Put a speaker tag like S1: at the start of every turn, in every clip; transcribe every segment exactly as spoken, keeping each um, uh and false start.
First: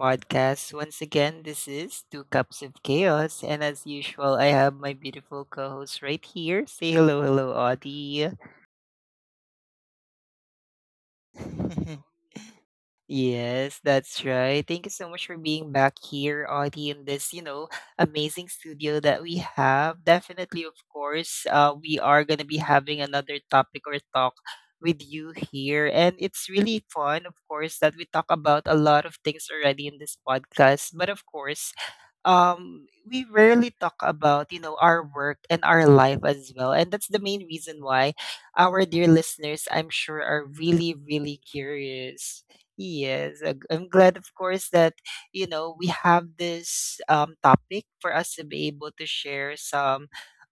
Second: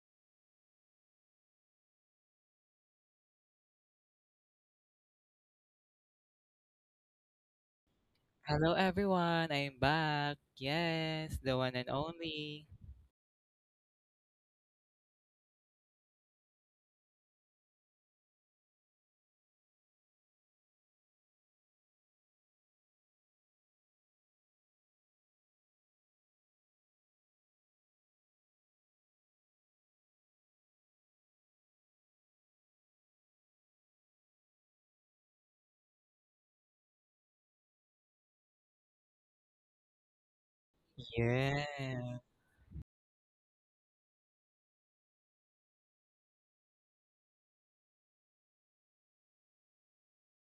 S1: podcast. Once again, this is Two Cups of Chaos, and as usual, I have my beautiful co host right here. Say hello, hello, Audie.
S2: Hello everyone, I'm back. Yes, the one and only.
S1: Yes, that's right. Thank you so much for being back here, Audie, in this, you know, amazing studio that we have. Definitely, of course, uh, we are going to be having another topic or talk with you here. And it's really fun, of course, that we talk about a lot of things already in this podcast. But of course, um we rarely talk about you know our work and our life as well, and that's the main reason why our dear listeners I'm sure are really really
S2: Yes.
S1: curious. Yes, I- i'm glad, of course, that you know we have this um, topic for us to be able to share some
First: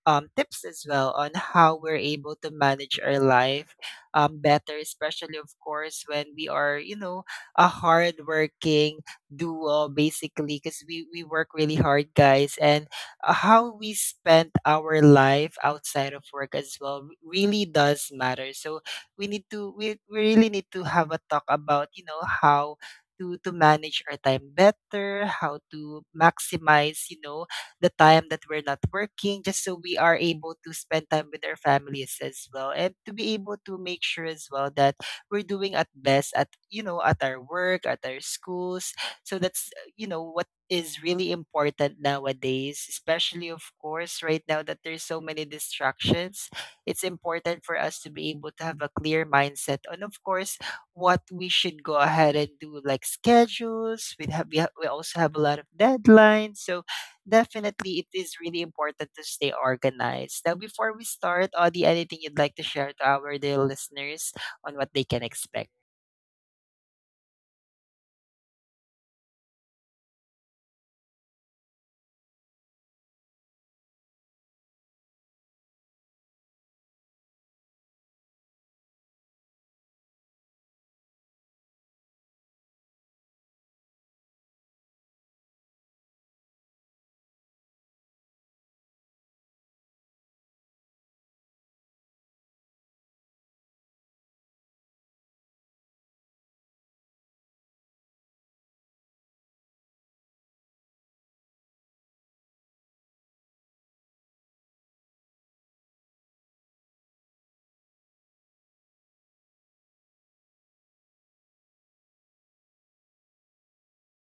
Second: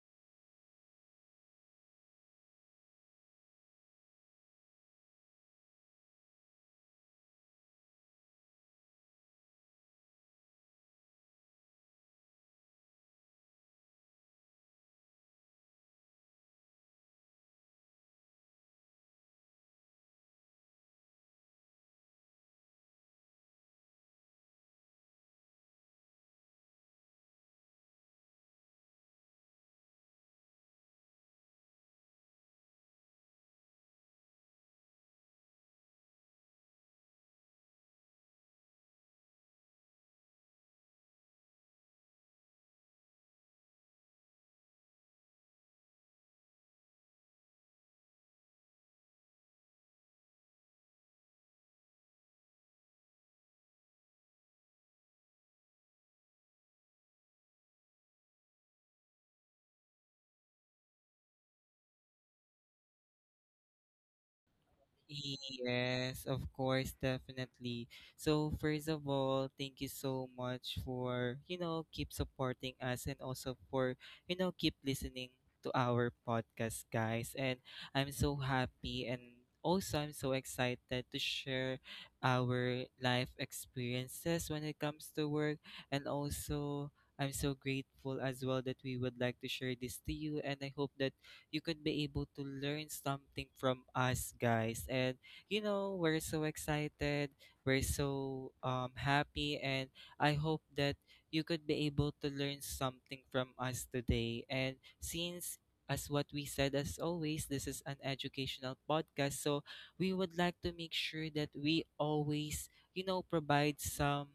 S1: um, tips as well on how we're able to manage our life um, better, especially of course when we are you know a hardworking do uh, basically because we, we work really hard, guys. And uh, how we spend our life outside of work as well r- really does matter. So we need to we, we really need to have a talk about you know how to to manage our time better, how to maximize you know the time that we're not working, just so we are able to spend time with our families as well, and to be able to make sure as well that we're doing at best at you know at our work, at our schools. So that's, uh, you know, what is really important nowadays, especially, of course, right now that there's so many distractions. It's important for us to be able to have a clear mindset on, of course, what we should go ahead and do, like schedules. We have, we, ha- we also have a lot of deadlines. So definitely it is really important to stay organized. Now, before we start, Audie, anything you'd like to share to our dear listeners on what they can expect?
S2: Yes, of course, definitely. So, first of all, thank you so much for, you know, keep supporting us and also for, you know, keep listening to our podcast, guys. And I'm so happy and also I'm so excited to share our life experiences when it comes to work. And also, I'm so grateful as well that we would like to share this to you. And I hope that you could be able to learn something from us guys. And you know, we're so excited, we're so um, happy, and I hope that you could be able to learn something from us today. And since as what we said, as always, this is an educational podcast, so we would like to make sure that we always, you know, provide some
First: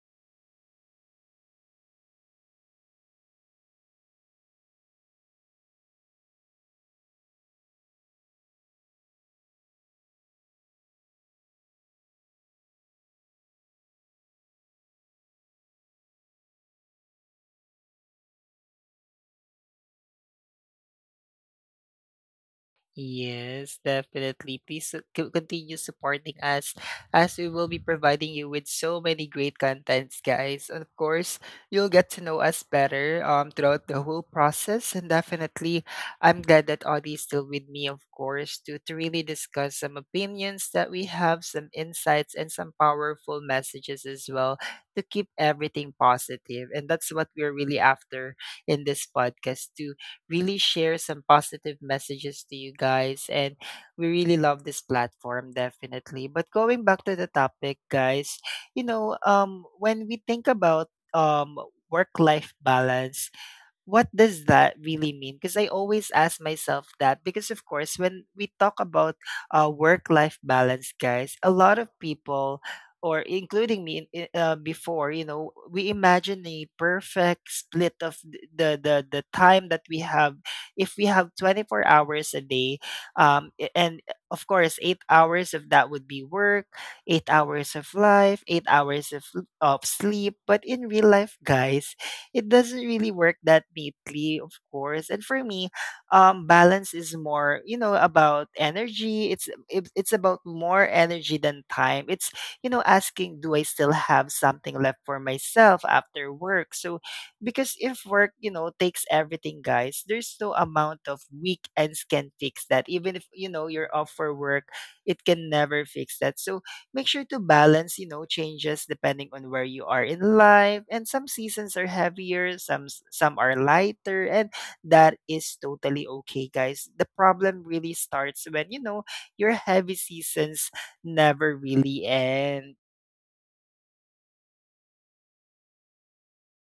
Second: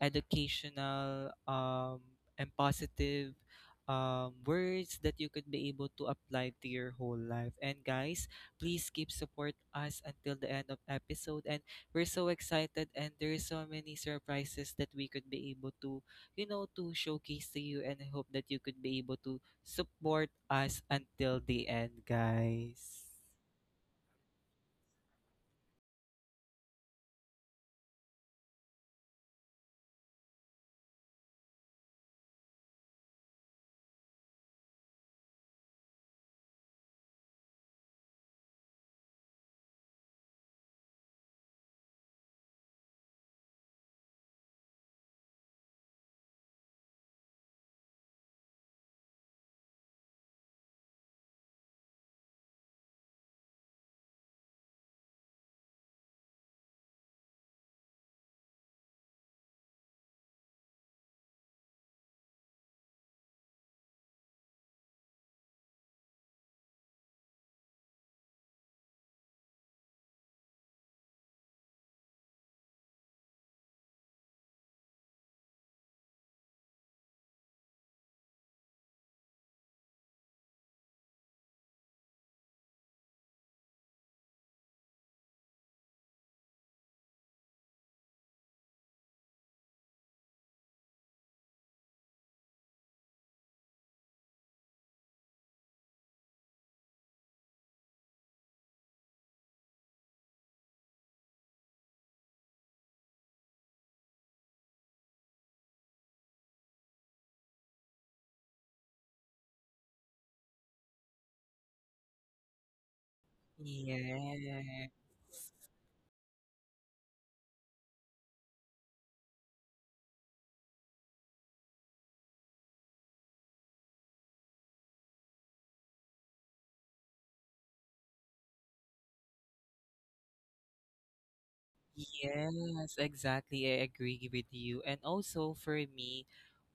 S2: educational um and positive um, words that you could be able to apply to your whole life. And guys, please keep support us until the end of episode. And we're so excited, and there's so many surprises that we could be able to, you know, to showcase to you. And I hope that you could be able to support us until the end, guys.
S1: Yes, definitely. Please su- co- continue supporting us, as we will be providing you with so many great contents, guys. And of course, you'll get to know us better um throughout the whole process. And definitely, I'm glad that Audie is still with me, of course, to to really discuss some opinions that we have, some insights, and some powerful messages as well to keep everything positive. And that's what we're really after in this podcast, too, really share some positive messages to you guys. And we really love this platform, definitely. But going back to the topic, guys, you know, um, when we think about um, work life balance, what does that really mean? Because I always ask myself that. Because, of course, when we talk about uh, work life balance, guys, a lot of people, or including me in- i- uh, before, you know, we imagine a perfect split of th- the, the, the time that we have. If we have twenty-four hours a day, um, a- and uh, of course, eight hours of that would be work, eight hours of life, eight hours of, of sleep. But in real life, guys, it doesn't really work that neatly, of course. And for me, um, balance is more, you know, about energy. It's it, it's about more energy than time. It's you know asking, do I still have something left for myself after work? So because if work, you know, takes everything, guys, there's no amount of weekends can fix that. Even if you know you're off for work,
S2: Yeah.
S1: it can never fix that. So make sure to balance, you know, changes depending on where you are in life. And some seasons are heavier, some s- some are lighter, and that is totally okay, guys. The problem really starts when, you know, your heavy seasons never really end.
S2: Yes, exactly. I agree with you. And also for me,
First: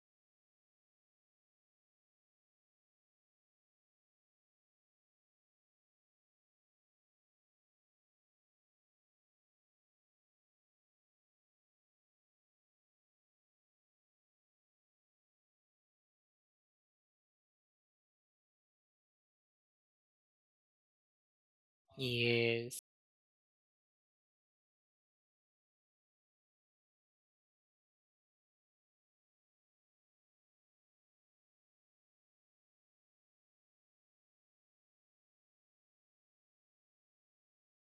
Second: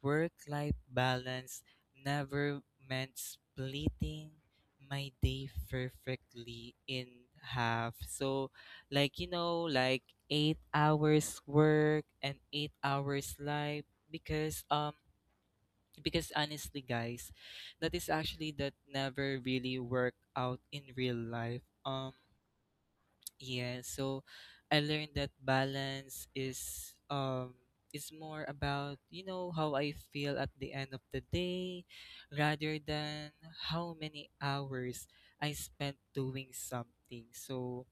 S2: work-life balance never meant splitting my day perfectly in half. So, like, you know, like eight hours work and eight hours life, because um because honestly guys, that is actually that never really worked out in real life. Um
S1: Yes.
S2: yeah, so I learned that balance is um is more about, you know, how I feel at the end of the day rather than how many hours I spent doing something. So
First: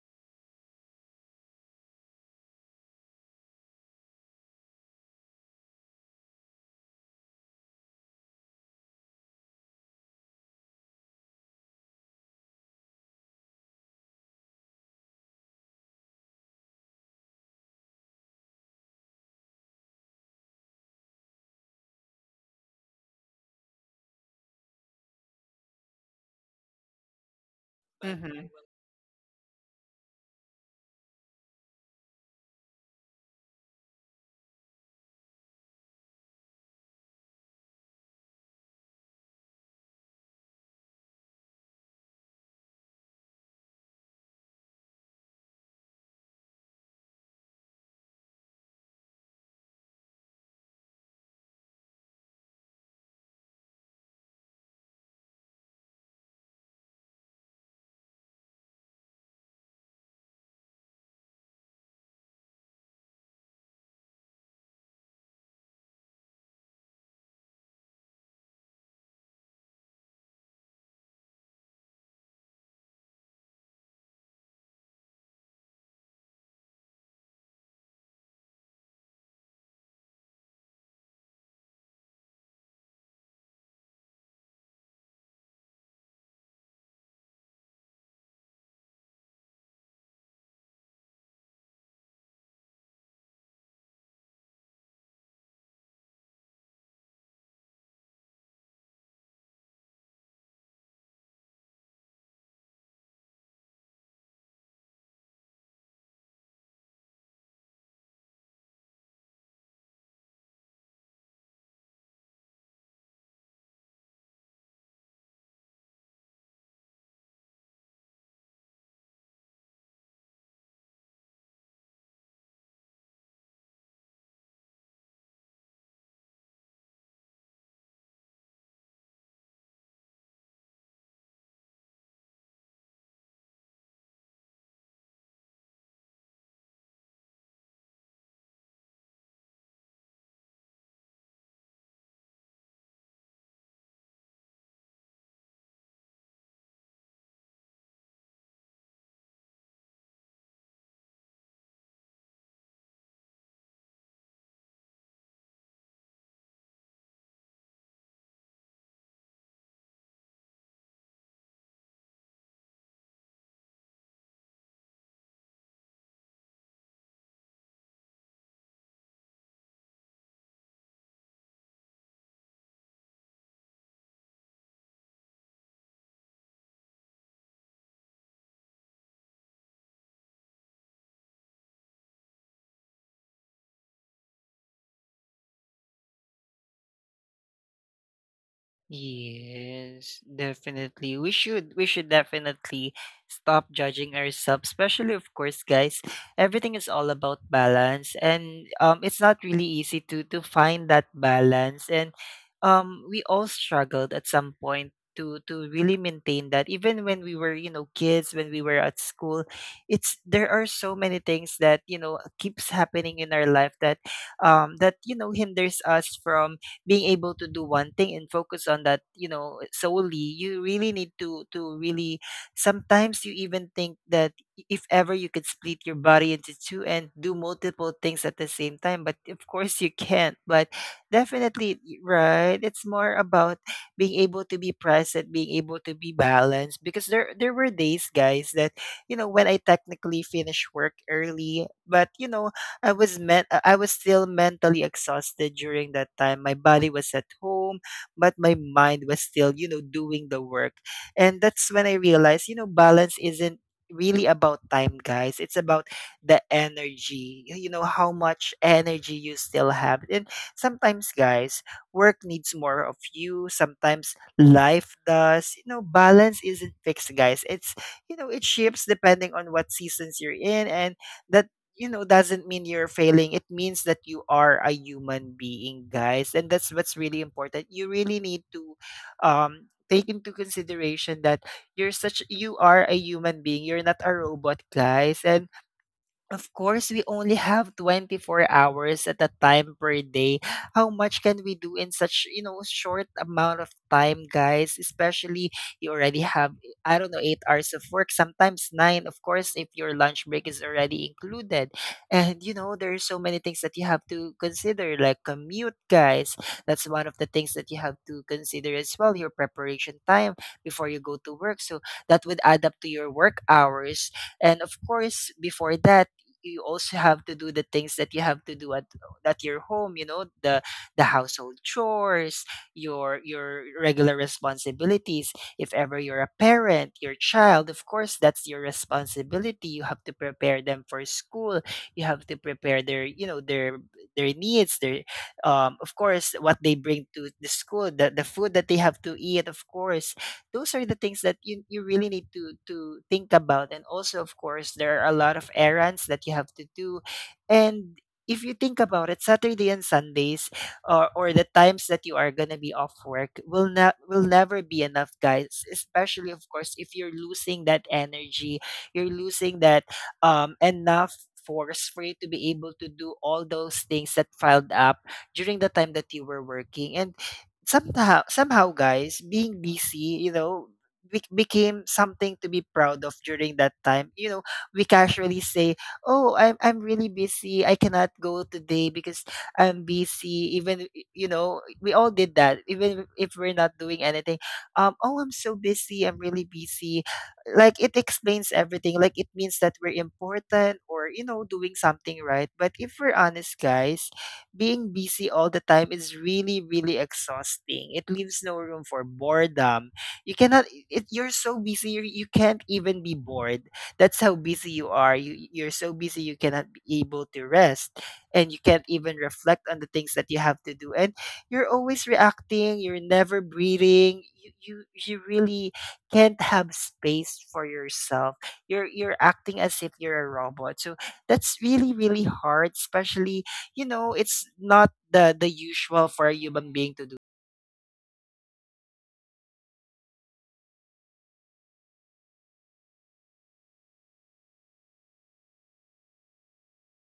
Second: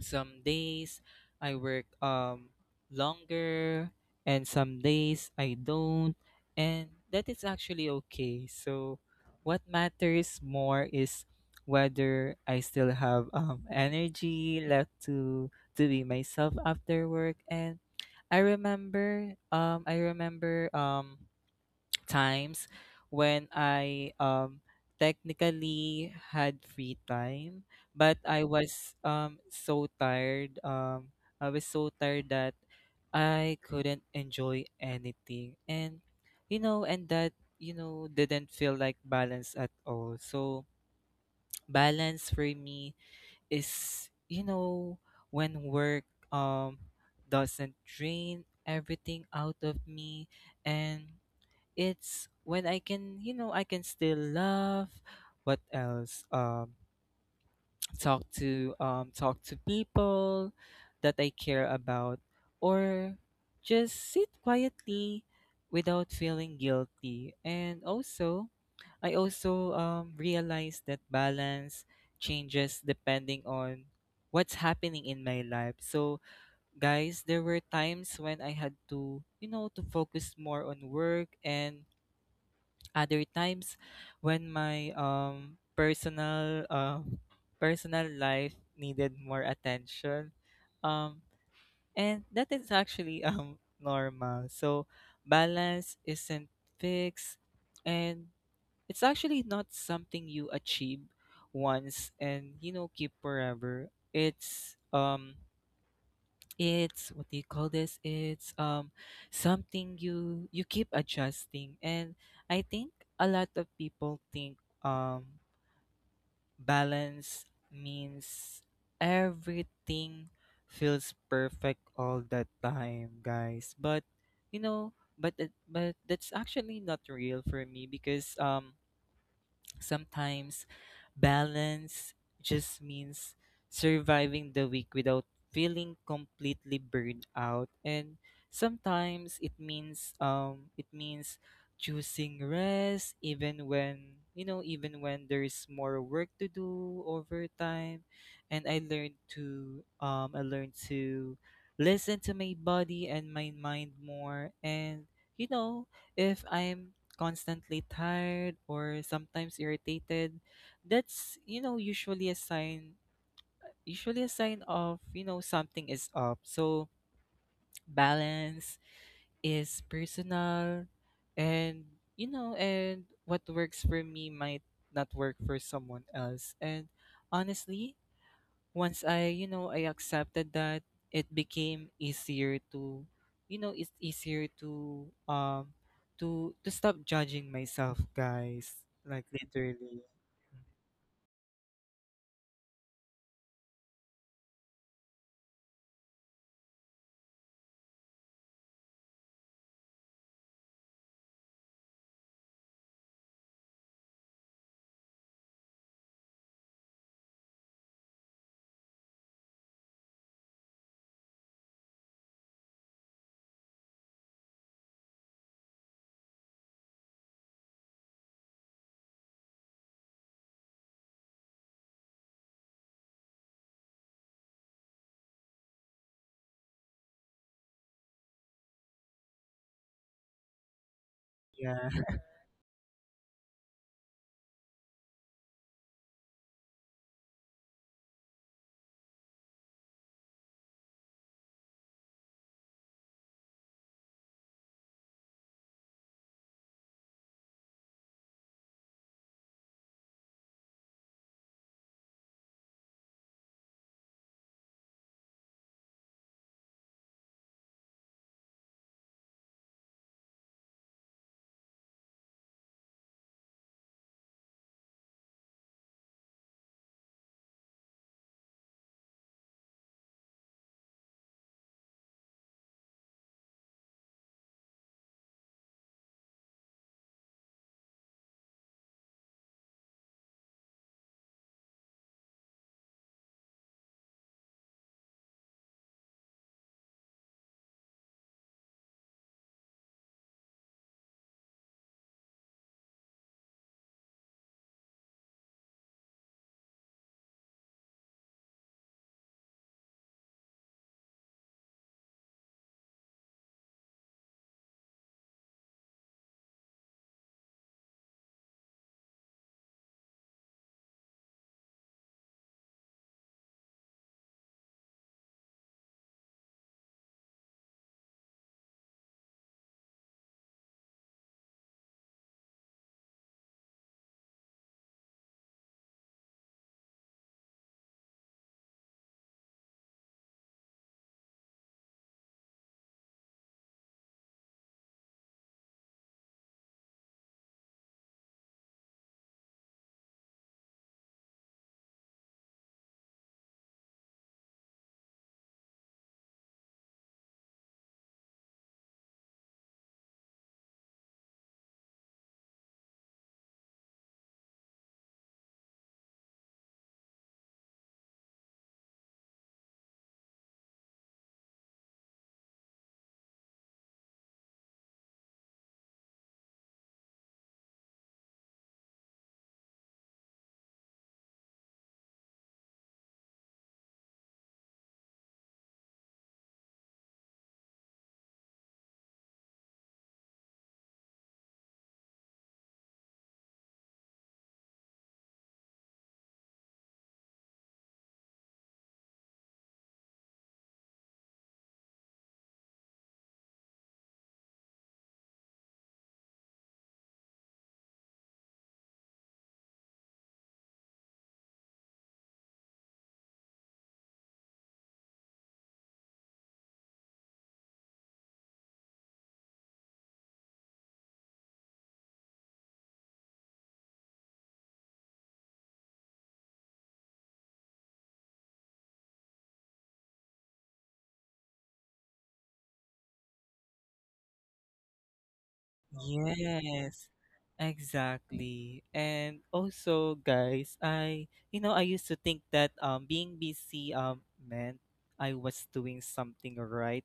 S2: some days I work um longer and some days I don't, and that is actually okay. So what matters more is whether I still have um energy left to to be myself after work. And I remember um I remember um times when I um technically had free time, but I
S1: Mhm.
S2: was um so tired. Um, I was so tired that I couldn't enjoy anything, and you know, and that you know didn't feel like balance at all. So balance for me is, you know, when work um doesn't drain everything out of me, and it's when I can, you know, I can still love. What else? Um, talk to um, talk to people that I care about, or just sit quietly without feeling guilty. And also, I also um, realize that balance changes depending on what's happening in my life. So, guys, there were times when I had to, you know, to focus more on work, and other times when my um personal um personal life needed more attention, um and that is actually um normal. So balance isn't fixed, and it's actually not something you achieve once and, you know, keep forever. It's um it's what do you call this, it's um something you you keep adjusting. And I think a lot of people think um balance means everything feels perfect all the time, guys, but you know, but it, but that's actually not real for me, because um sometimes balance just means surviving the week without feeling completely burned out. And sometimes it means um it means choosing rest even when you know even when there's more work to do over time. And I learned to um I learned to listen to my body and my mind more. And you know, if I'm constantly tired or sometimes irritated, that's you know usually a sign, usually a sign of you know something is up. So balance is personal, and you know, and what works for me might not work for someone else. And honestly, once I, you know, I accepted that, it became easier to, you know, it's easier to um to to stop judging myself, guys. Like literally.
S1: Yes, definitely. We should we should definitely stop judging ourselves, especially of course, guys. Everything is all about balance, and um it's not really easy to to find that balance. And um we all struggled at some point to to really maintain that, even when we were, you know, kids, when we were at school. It's there are so many things that, you know, keeps happening in our life that um that you know hinders us from being able to do one thing and focus on that, you know, solely. You really need to to really, sometimes you even think that if ever you could split your body into two and do multiple things at the same time, but of course you can't. But definitely,
S2: Yeah.
S1: y- right? It's more about being able to be present, being able to be balanced. Because there there were days, guys, that you know when I technically finished work early, but you know I was meant I was still mentally exhausted during that time. My body was at home, but my mind was still, you know, doing the work. And that's when I realized, you know, balance isn't really about time, guys. It's about the energy. y- You know, how much energy you still have. And sometimes, guys, work needs more of you. Sometimes life does. You know, balance isn't fixed, guys. It's you know, it shifts depending on what seasons you're in. And that you know doesn't mean you're failing. It means that you are a human being, guys, and that's what's really important. You really need to um take into consideration that you're such you are a human being, you're not a robot, guys. And of course, we only have twenty-four hours at a time per day. How much can we do in such, you know, short amount of time, guys? Especially you already have, I don't know, eight hours of work, sometimes nine, of course, if your lunch break is already included. And, you know, there are so many things that you have to consider, like commute, guys. That's one of the things that you have to consider as well, your preparation time before you go to work. So that would add up to your work hours. And of course, before that, you also have to do the things that you have to do at at your home, you know, the the household chores, your your regular responsibilities. If ever you're a parent, your child, of course, that's your responsibility. You have to prepare them for school, you have to prepare their you know their their needs, their um of course what they bring to the school, the, the food that they have to eat, of course. Those are the things that you, you really need to to think about. And also of course there are a lot of errands that you have to do. And if you think about it, Saturday and Sundays, or, or the times that you are going to be off work will not will never be enough, guys, especially of course if you're losing that energy, you're losing that um enough force for you to be able to do all those things that piled up during the time that you were working. And somehow somehow guys, being busy, you know, be- became something to be proud of during that time. You know, we casually say, oh, i'm i'm really busy, I cannot go today because I'm busy. Even i- you know we all did that even if we're not doing anything. Um oh, I'm so busy, I'm really busy. Like it explains everything, like it means that we're important or you know doing something right. But if we're honest, guys, being busy all the time is really, really exhausting. It leaves no room for boredom. You cannot, it, you're so busy, you, you can't even be bored. That's how busy you are. You, you're so busy, you cannot be able to rest, and you can't even reflect on the things that you have to do. And you're always reacting, you're never breathing. You, you, you really can't have space for yourself. You're, you're acting as if you're a robot. So that's really, really hard, especially you know, it's not the the usual for a human being
S2: Yes,
S1: to do.
S2: exactly. And also, guys, I you know I used to think that um being busy um meant I was doing something right,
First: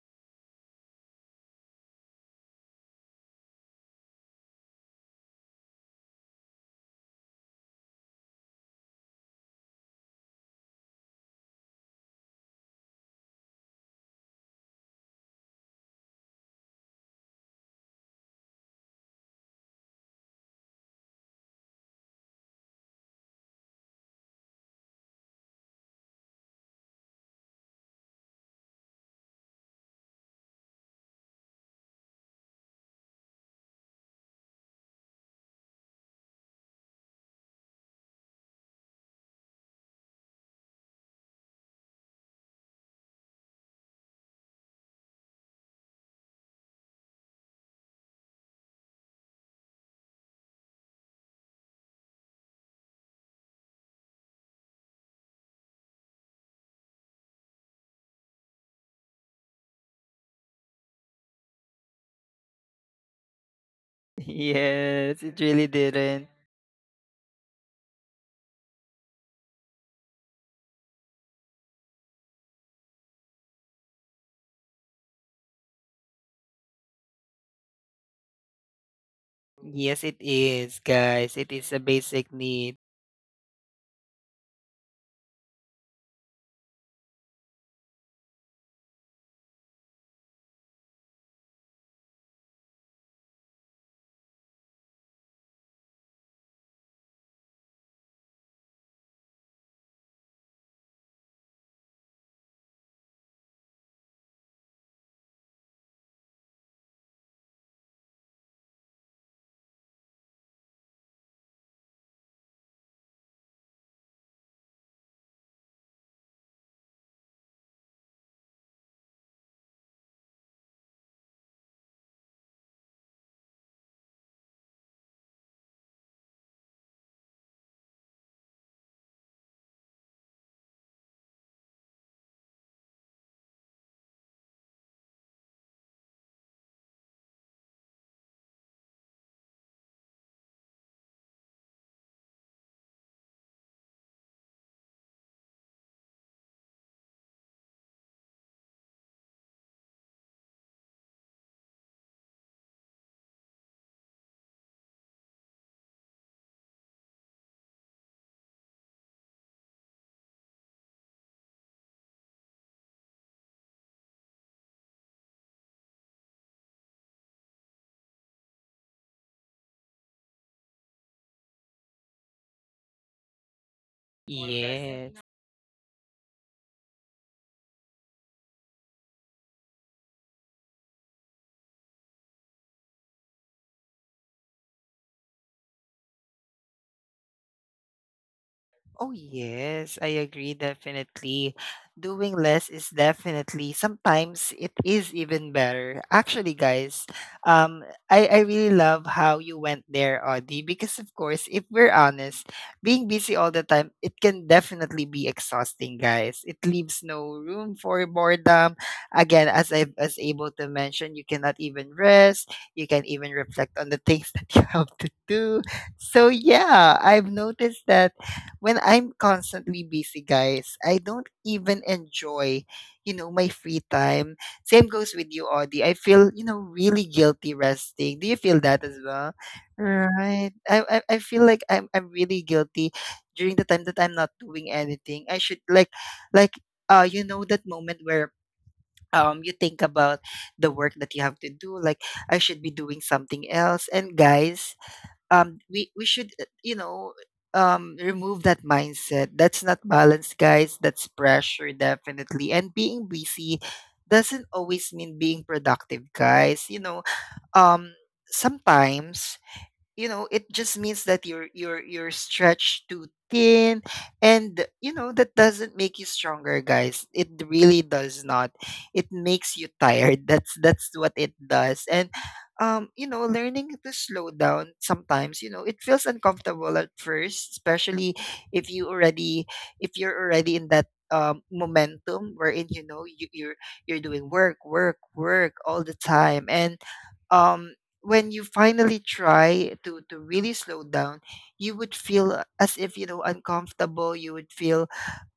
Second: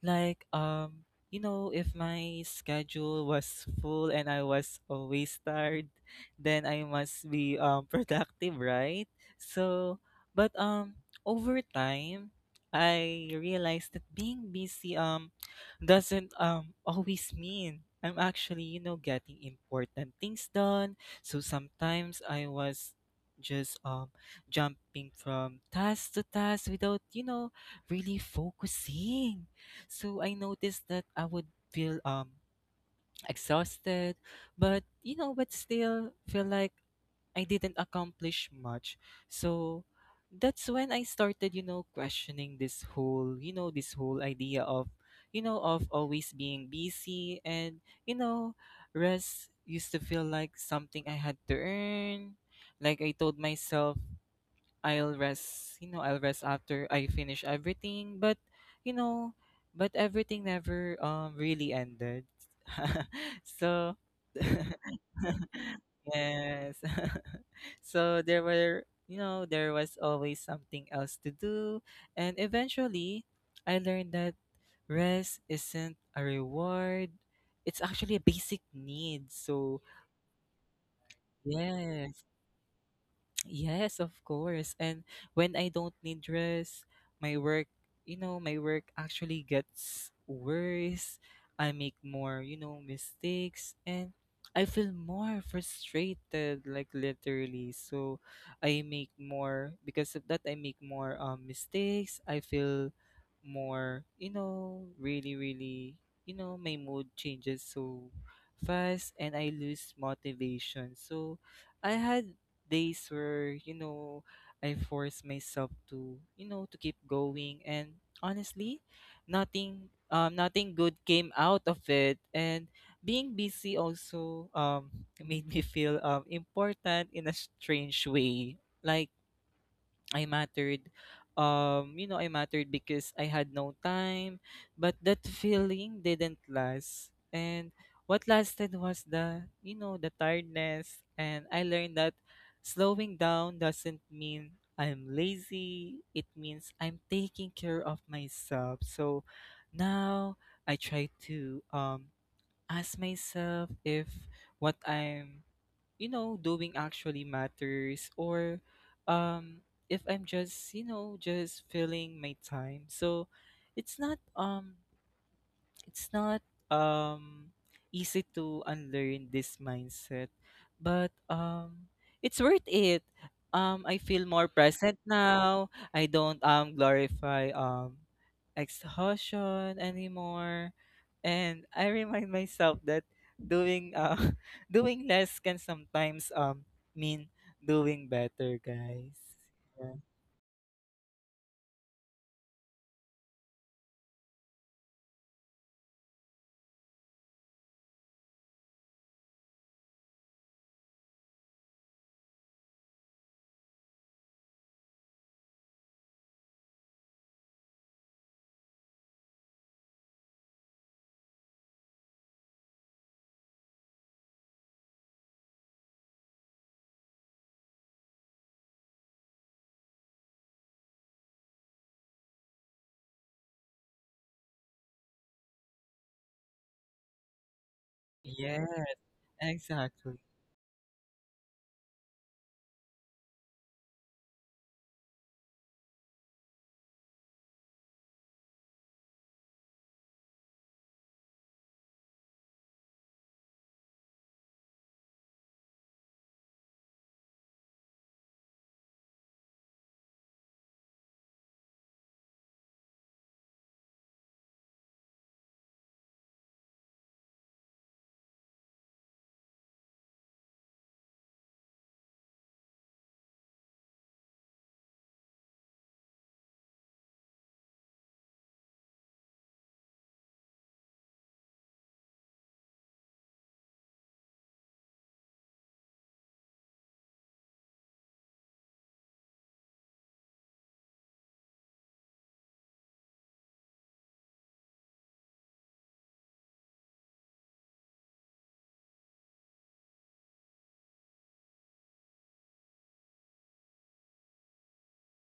S2: like um you know if my schedule was full and I was always tired, then I must be um productive, right? So, but um over time, I realized that being busy um doesn't um always mean I'm actually, you know, getting important things done. So sometimes I was just um jumping from task to task without, you know, really focusing. So I noticed that I would feel um exhausted, but you know, but still feel like I didn't accomplish much. So that's when I started, you know, questioning this whole, you know, this whole idea of, you know, of always being busy. And, you know, rest used to feel like something I had to earn. Like I told myself I'll rest, you know, I'll rest after I finish everything. But, you know, but everything never um really ended. so
S1: Yes, it really didn't.
S2: yes. So there were, you know, there was always something else to do. And eventually, I learned that rest isn't a reward. It's actually a basic need. So,
S1: Yes, it is, guys. It is a
S2: yes.
S1: basic need.
S2: Yes, of course. And when I don't need rest, my work, you know, my work actually gets worse. I make more, you know, mistakes and I feel more frustrated, like literally. So I make more, because of that I make more um mistakes. I feel more, you know, really, really, you know, my mood changes so fast and I lose motivation. So I had days where you know I forced myself to you know to keep going, and honestly, nothing um nothing good came out of it. And being busy also um made me feel um important in a strange way, like I mattered. Um, you know, I mattered because I had no time, but that feeling didn't last. And what lasted was the, you know, the tiredness. And I learned that slowing down doesn't mean I'm lazy. It means I'm taking care of myself. So now I try to um ask myself if what I'm you know doing actually matters, or um if I'm just you know just filling my time. So it's not um it's not um easy to unlearn this mindset, but um it's worth it. um I feel more present
S1: Yes.
S2: now. I don't um glorify um exhaustion anymore, and I remind myself that doing uh doing less can sometimes um mean doing better,
S1: Oh,
S2: guys.
S1: yes,
S2: Yeah,
S1: I agree definitely. Doing less is definitely sometimes it is even better. Actually, guys, um, I, I really love how you went there, Audie, because of course, if we're honest, being busy all the time, it can definitely be exhausting, guys. It leaves no room for boredom. Again, as I was able to mention, you cannot even rest, you can even reflect on the things that you have to do. So yeah, I've noticed that when I'm constantly busy, guys, I don't even enjoy, you know, my free time. Same goes with you, Audie. I feel, you know, really guilty resting. Do you feel
S2: yeah,
S1: that as well?
S2: exactly.
S1: Right. I I, I feel like I'm I'm really guilty during the time that I'm not doing anything. I should like like uh you know that moment where um you think about the work that you have to do like I should be doing something else. And guys, um we we should uh, you know um remove that mindset. That's not balance, guys, that's pressure, definitely. And being busy doesn't always mean being productive, guys, you know. Um sometimes, you know, it just means that you're you're you're stretched too thin. And you know, that doesn't make you stronger, guys, it really does not. It makes you tired, that's that's what it does. And um you know, learning to slow down sometimes, you know, it feels uncomfortable at first, especially if you already if you're already in that um, momentum wherein, you know, you, you're you're doing work work work all the time. And um when you finally try to to really slow down, you would feel uh, as if, you know, uncomfortable. You would feel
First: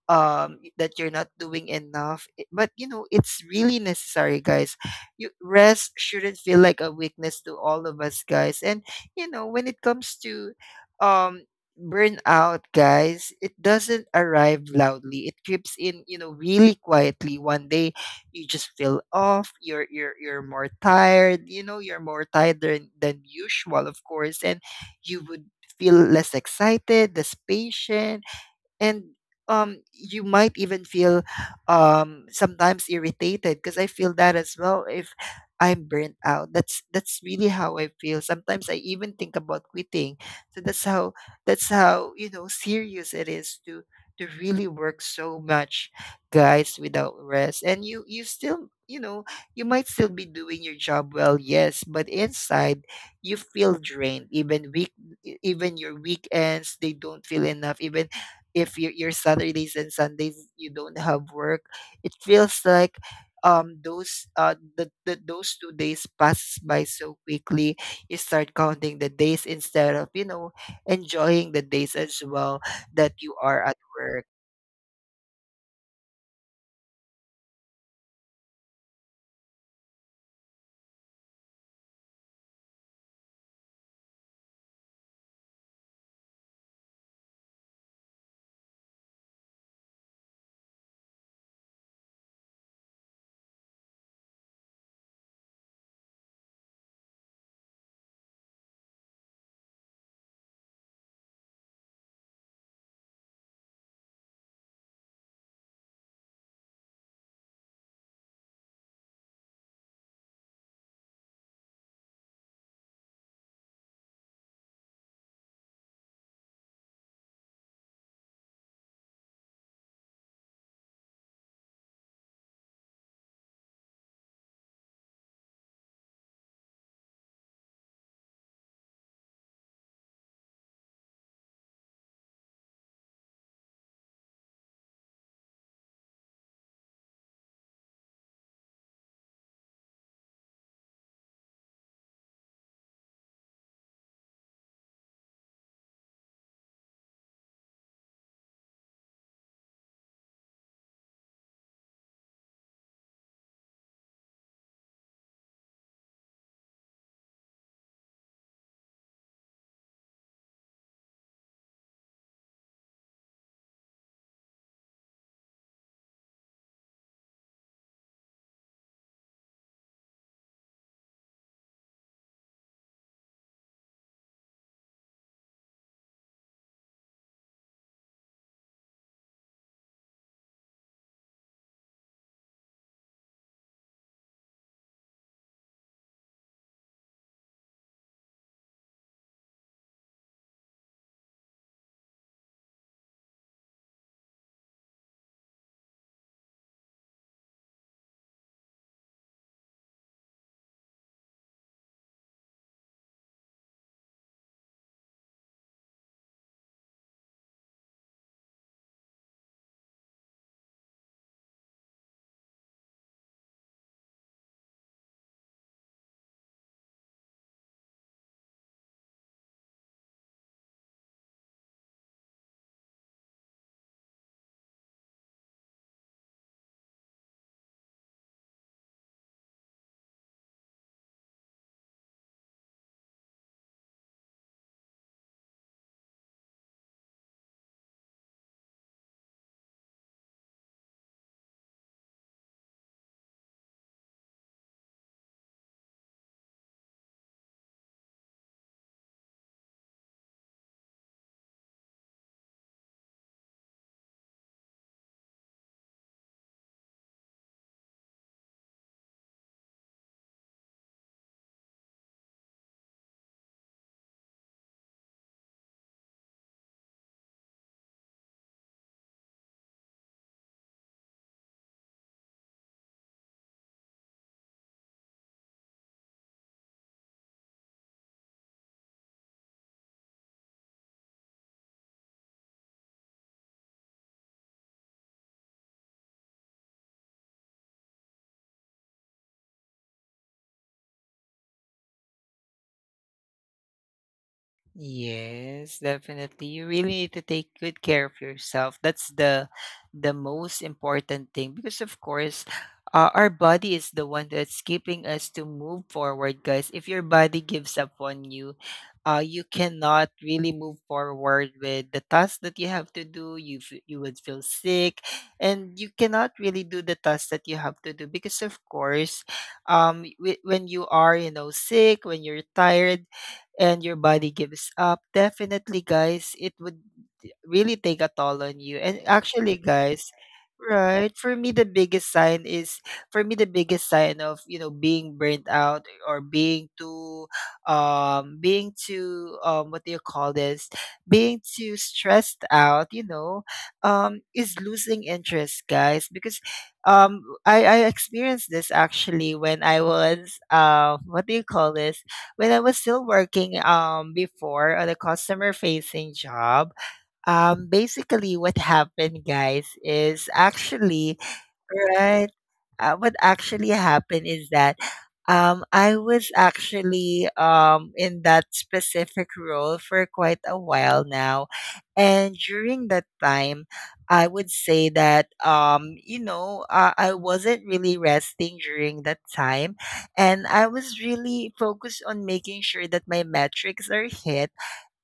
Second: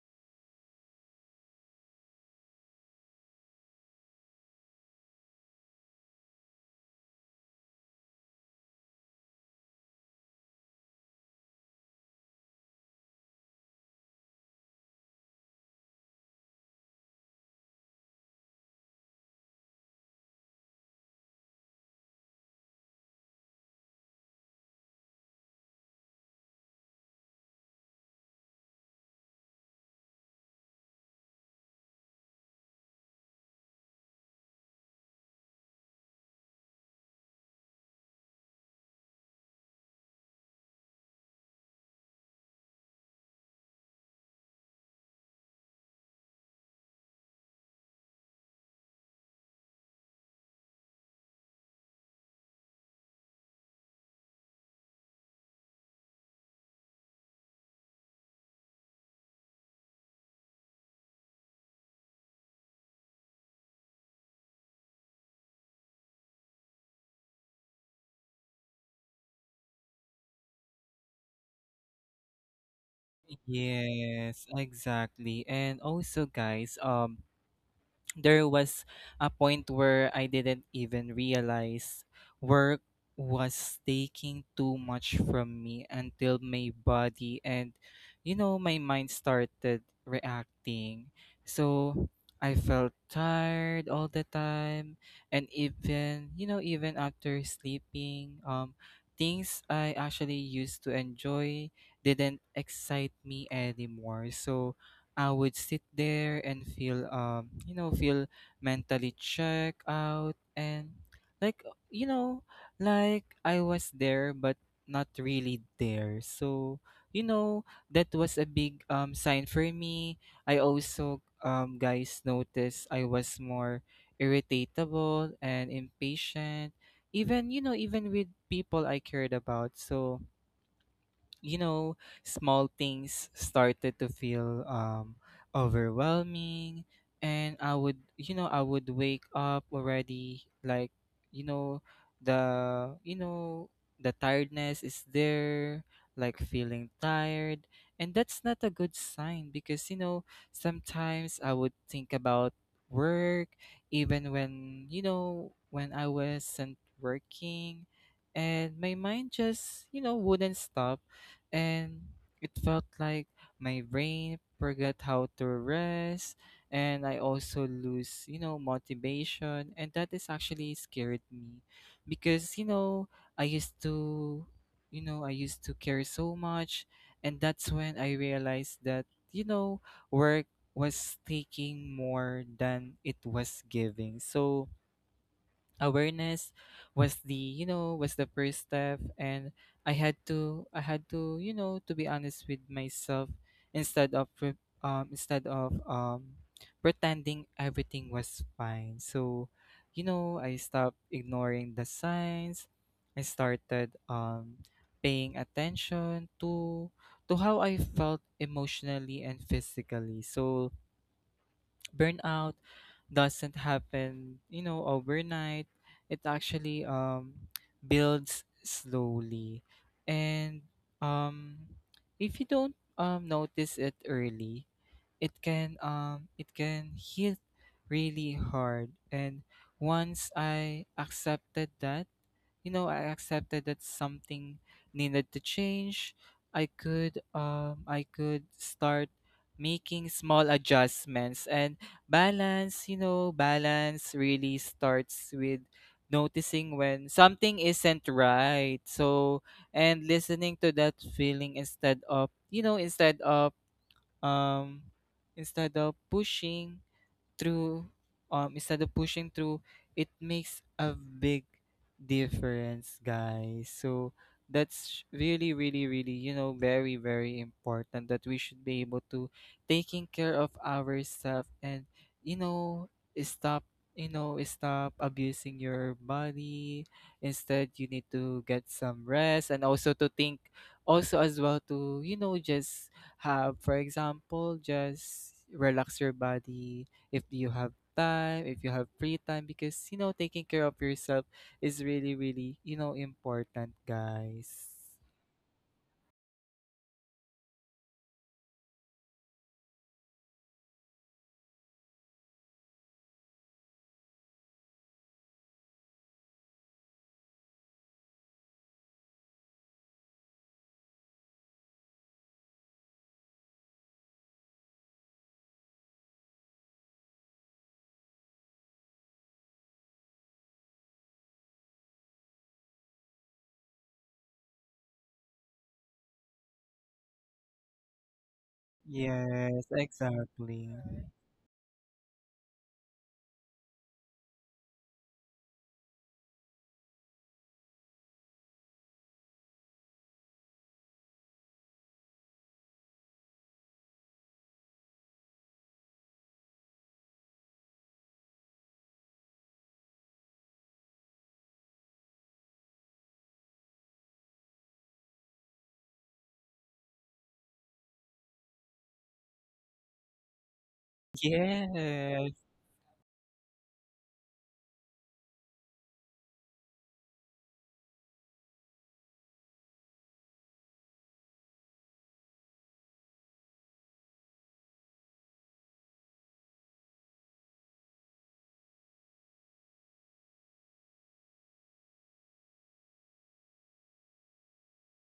S1: um that you're not doing enough. I- but you know, it's really necessary, guys. You rest shouldn't feel like a weakness to all of us, guys. And you know, when it comes to um burnout, guys, it doesn't arrive loudly, it creeps in, you know, really quietly. One day you just feel off, you're you're you're more tired, you know, you're more tired than, than usual, of course. And you would feel less excited, less patient. And um you might even feel um sometimes irritated, because I feel that as well. If I'm burnt out, that's that's really how I feel. Sometimes I even think about quitting. So that's how, that's how, you know, serious it is to to really work so much, guys, without rest. And you you still, you know, you might still be doing your job well, yes, but inside you feel drained. Even week e- even your weekends, they don't feel enough. Even if your your Saturdays and Sundays you don't have work, it feels like um those uh the, the those two days passes by so quickly. You start counting the days instead of, you know, enjoying the days as well that you are at work.
S2: Yes, exactly. And also guys, um there was a point where I didn't even realize work was taking too much from me until my body and you know my mind started reacting. So I felt tired all the time, and even you know even after sleeping, um things I actually used to enjoy didn't excite me anymore. So I would sit there and feel um you know feel mentally check out, and like you know like I was there but not really there. So you know that was a big um sign for me. I also um guys noticed I was more irritable and impatient, even you know even with people I cared about. So you know, small things started to feel um overwhelming, and I would you know, I would wake up already like, you know, the you know, the tiredness is there, like feeling tired. And that's not a good sign, because you know, sometimes I would think about work even when you know when I wasn't working, and my mind just you know wouldn't stop. And it felt like my brain forgot how to rest. And I also lose, you know, motivation, and that is actually scared me because you know, I used to you know, I used to care so much. And that's when I realized that you know, work was taking more than it was giving. So awareness was the you know was the first step, and i had to i had to you know to be honest with myself instead of pre- um instead of um pretending everything was fine. So you know I stopped ignoring the signs. I started um paying attention to to how I felt emotionally and physically. So burnout doesn't happen, you know, overnight. It actually um, builds slowly, and um, if you don't um, notice it early, it can um it can hit really hard. And once I accepted that, you know i accepted that something needed to change, I could um i could start making small adjustments. And balance, you know balance really starts with noticing when something isn't right, so and listening to that feeling instead of you know instead of um, instead of pushing through. um instead of pushing through it makes a big difference, guys. So that's really, really, really, you know very, very important that we should be able to taking care of ourselves and, you know, stop, you know stop abusing your body. Instead, you need to get some rest and also to think, also as well, to, you know, just have, for example, just relax your body if you have time, if you have free time. Because, you know, taking care of yourself is really, really, you know, important, guys.
S1: Yes, definitely. You really need to take good care of yourself. That's the the most important thing, because of course, uh, our body is the one that's keeping us to move forward, guys. If your body gives up on you, uh, you cannot really move forward with the tasks that you have to do. You f- you would feel sick, and you cannot really do the tasks that you have to do, because of course, um, w- when you are, you know, sick, when you're tired and your body gives up, definitely, guys, it would really take a toll on you. And actually,
S2: Yes,
S1: guys,
S2: exactly.
S1: right? For me, the biggest sign is, for me the biggest sign of, you know, being burnt out or being too, um, being too um, what do you call this? Being too stressed out, you know, um, is losing interest, guys. Because um, I I experienced this actually when I was, uh, what do you call this? When I was still working um before on a customer facing job, um basically what happened, guys, is actually
S2: Yes,
S1: right, uh, what actually happened is that um i was actually um in that specific role for quite a while now. And during that time, I would say that um you know, uh, I wasn't really resting during that time. And I was really focused on making sure that my metrics are hit.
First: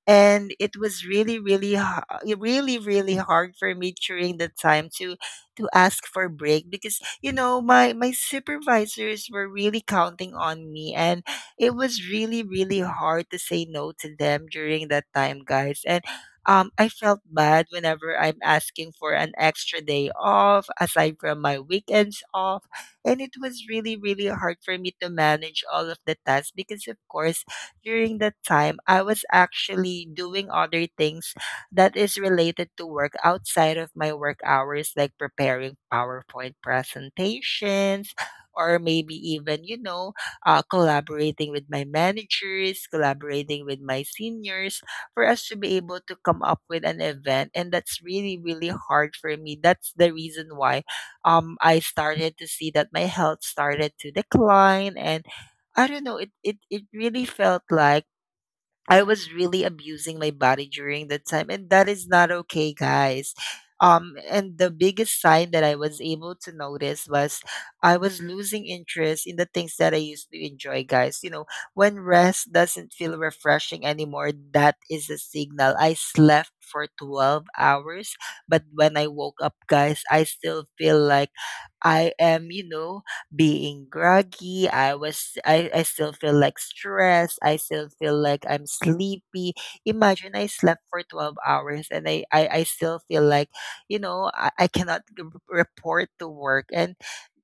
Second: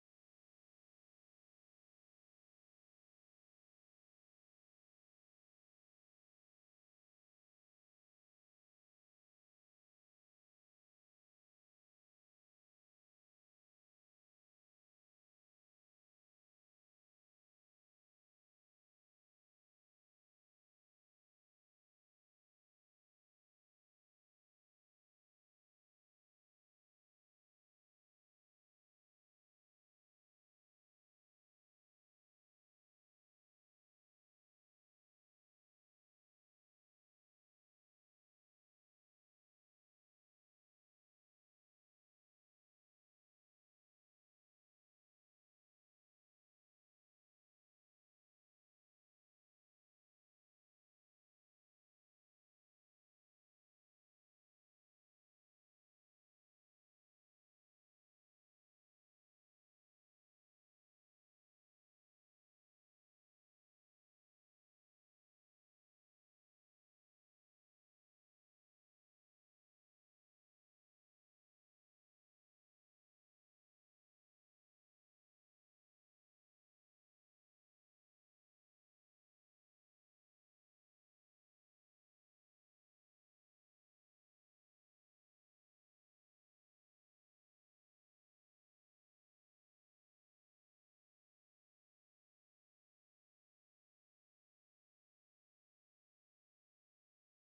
S1: And it was really really ha- really really hard for me during the time to to ask for break, because you know, my my supervisors were really counting on me. And it was really really hard to say no to them during that time, guys. And um, I felt bad whenever I'm asking for an extra day off aside from my weekends off. And it was really, really hard for me to manage all of the tasks, because of course, during that time, I was actually doing other things that is related to work outside of my work hours, like preparing PowerPoint presentations, or maybe even, you know, uh, collaborating with my managers, collaborating with my seniors for us to be able to come up with an event. And that's really, really hard for me. That's the reason why um, I started to see that my health started to decline. And I don't know. It it it really felt like I was really abusing my body during that time, and that is not okay, guys. Um, and the biggest sign that I was able to notice was I was losing interest in the things that I used to enjoy, guys. You know, when rest doesn't feel refreshing anymore, that is a signal. I slept for twelve hours, but when I woke up, guys, I still feel like I am, you know, being groggy. I was I, I still feel like stressed. I still feel like I'm sleepy. Imagine I slept for twelve hours and I, I, I still feel like, you know, I, I cannot g- report to work. And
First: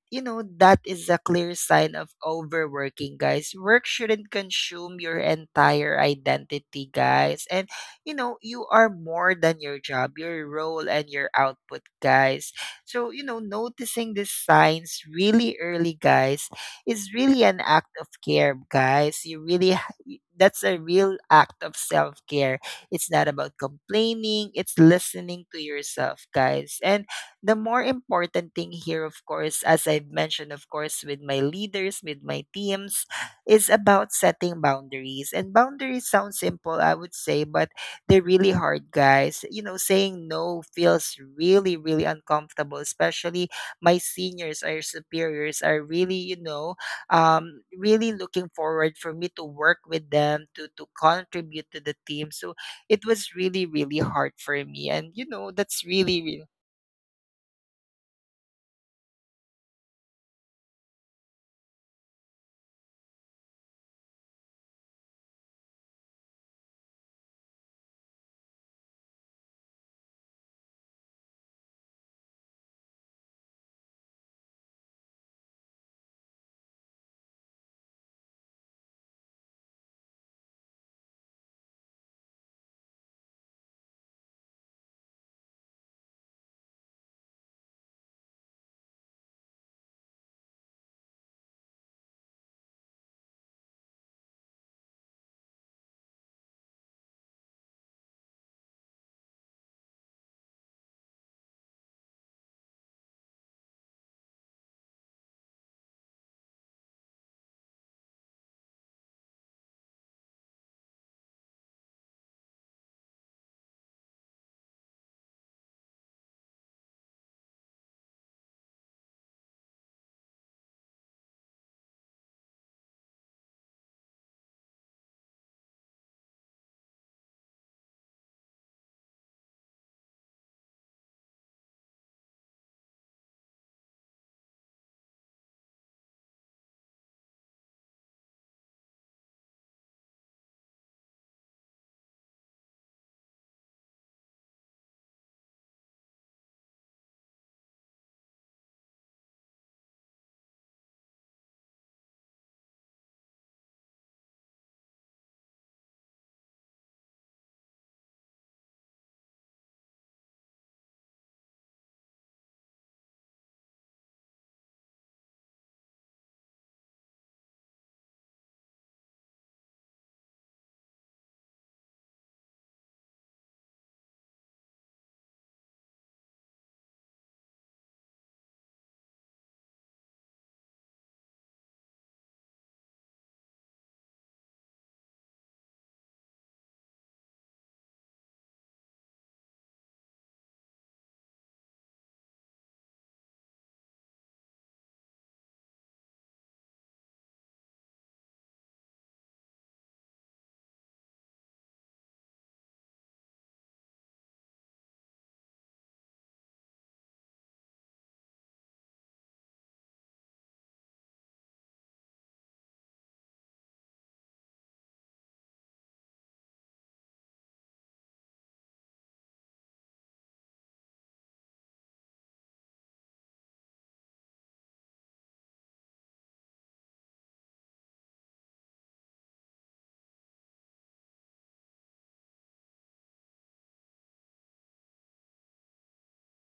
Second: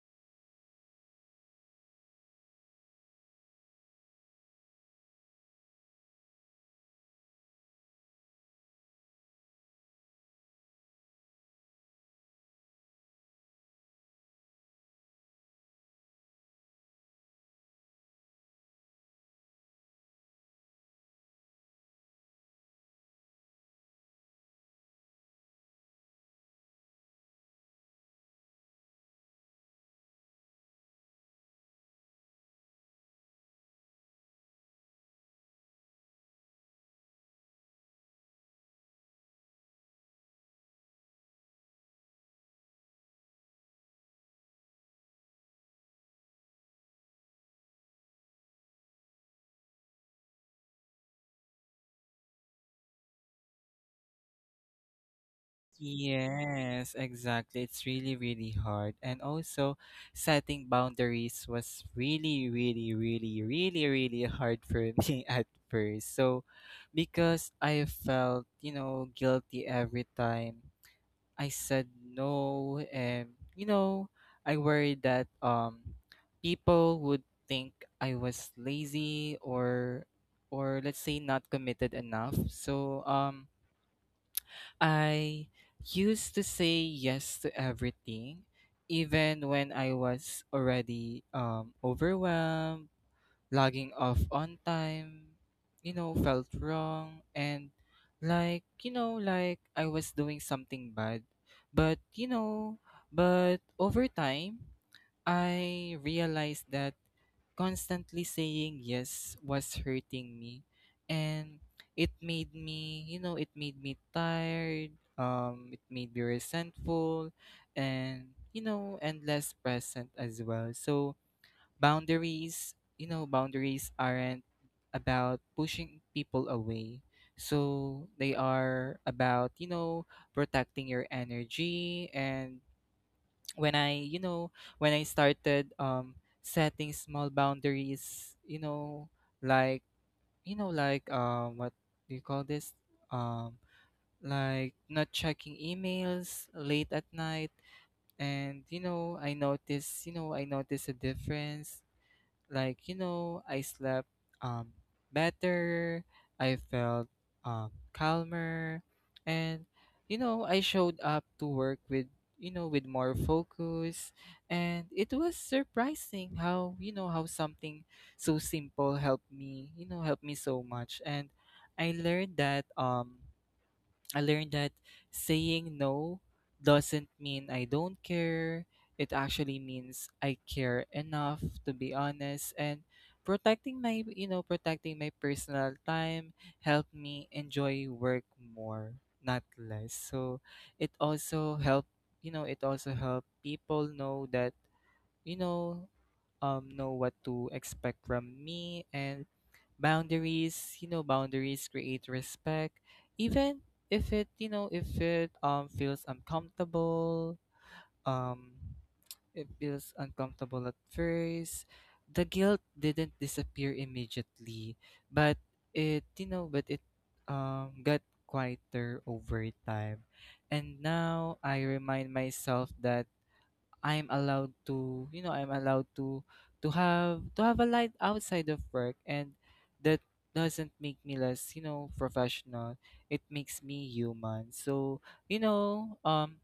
S1: you know, that is a clear sign of overworking, guys. Work shouldn't consume your entire identity, guys. And you know, you are more than your job, your role, and your output, guys. So you know, noticing these signs really early, guys, is really an act of care, guys. You really, ha- y- that's a real act of self care. It's not about complaining, it's listening to yourself, guys. And the more important thing here, of course, as I've mentioned, of course, with my leaders, with my teams, is about setting boundaries. And boundaries sound simple, I would say, but they're really hard, guys. You know, saying no feels really, really uncomfortable, especially my seniors, our superiors are really, you know, um, really looking forward for me to work with them, to, to contribute to the team. So it was really, really hard for me. And you know, that's really, really.
S2: yes, exactly. It's really, really hard. And also, setting boundaries was really, really, really, really, really hard for me at first. So, because I felt, you know, guilty every time I said no. And, you know, I worried that um people would think I was lazy, or or let's say, not committed enough. So um I used to say yes to everything, even when I was already um overwhelmed. Logging off on time, you know, felt wrong and, like, you know, like I was doing something bad. But, you know, but over time, I realized that constantly saying yes was hurting me. And it made me, you know it made me tired, um it made me resentful, and, you know, and less present as well. So boundaries, you know boundaries aren't about pushing people away. So they are about, you know, protecting your energy. And when I, you know when i started um setting small boundaries, you know, like, you know, like, um what do you call this? um like not checking emails late at night. And, you know, I noticed, you know i noticed a difference. Like, you know, I slept um better, I felt um calmer, and, you know, I showed up to work with, you know with more focus. And it was surprising how, you know how something so simple helped me, you know helped me so much. And I learned that, um I learned that saying no doesn't mean I don't care. It actually means I care enough to be honest. And protecting my, you know protecting my personal time helped me enjoy work more, not less. So it also helped, you know it also helped people know that, you know um know what to expect from me. And boundaries, you know boundaries create respect, even if it, you know if it um feels uncomfortable. Um it feels uncomfortable at first. The guilt didn't disappear immediately, but it, you know but it um got quieter over time. And now I remind myself that I'm allowed to, you know, I'm allowed to, to have to have a life outside of work, and that doesn't make me less, you know, professional. It makes me human. So, you know, um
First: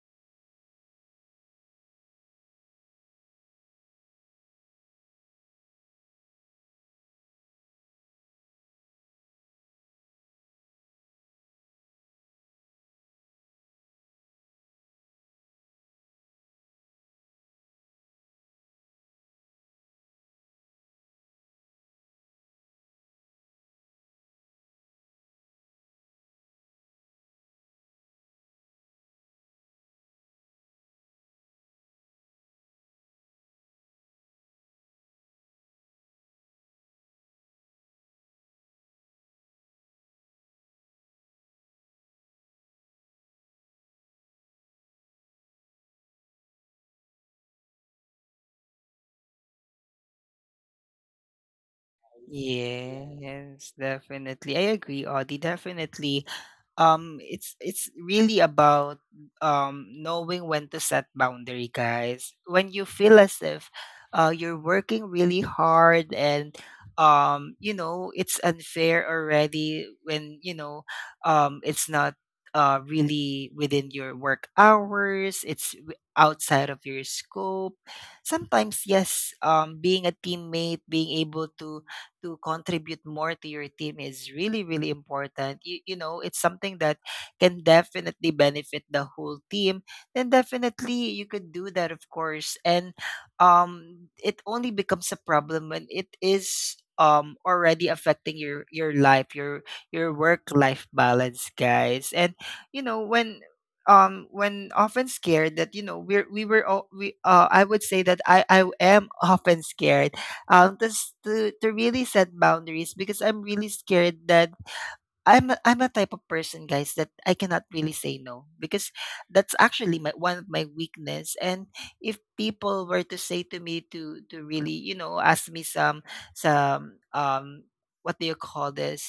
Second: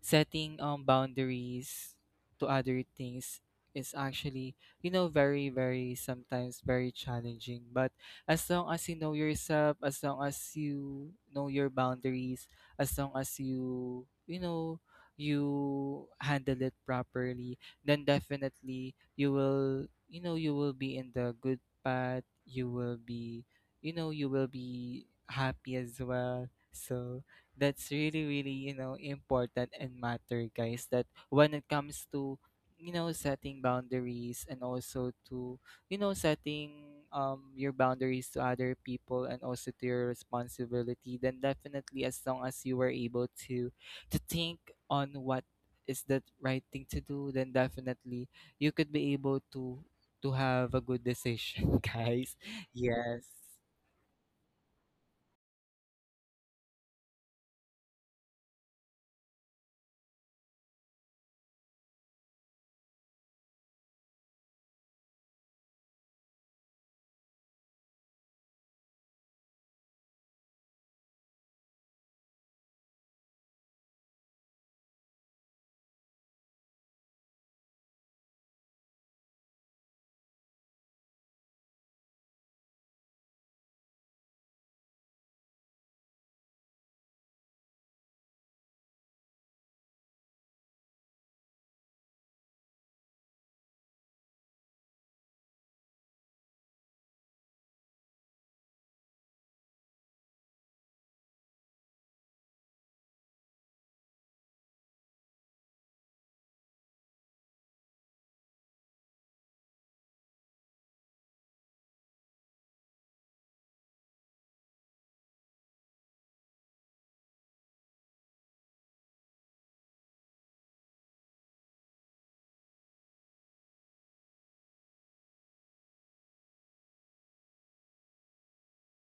S2: setting um boundaries to other things is actually, you know, very, very, sometimes very challenging. But as long as you know yourself, as long as you know your boundaries, as long as you, you know, you handle it properly, then definitely you will, you know you will be in the good path. You will be, you know, you will be happy as well. So that's really, really, you know, important and matter, guys, that when it comes to, you know, setting boundaries and also to, you know, setting um your boundaries to other people and also to your responsibility. Then definitely, as long as you were able to to think on what is the right thing to do, then definitely you could be able to to have a good decision, guys. Yes.
S1: Yes, definitely. I agree, Audie. Definitely. Um, it's it's really about um knowing when to set boundary, guys. When you feel as if uh you're working really hard, and um you know, it's unfair already, when you know um it's not uh really within your work hours, it's w- outside of your scope. Sometimes yes, um being a teammate, being able to to contribute more to your team is really really important. you, you know, it's something that can definitely benefit the whole team, then definitely you could do that, of course. And um it only becomes a problem when it is um already affecting your your life, your your work life balance, guys. And you know, when um when often scared that you know, we're we were all, we uh I would say that i i am often scared um, tas to, to really set boundaries, because I'm really scared that I'm a, I'm a type of person, guys, that I cannot really say no, because that's actually my one of my weakness. And if people were to say to me to to really, you know, ask me some some um what do you call this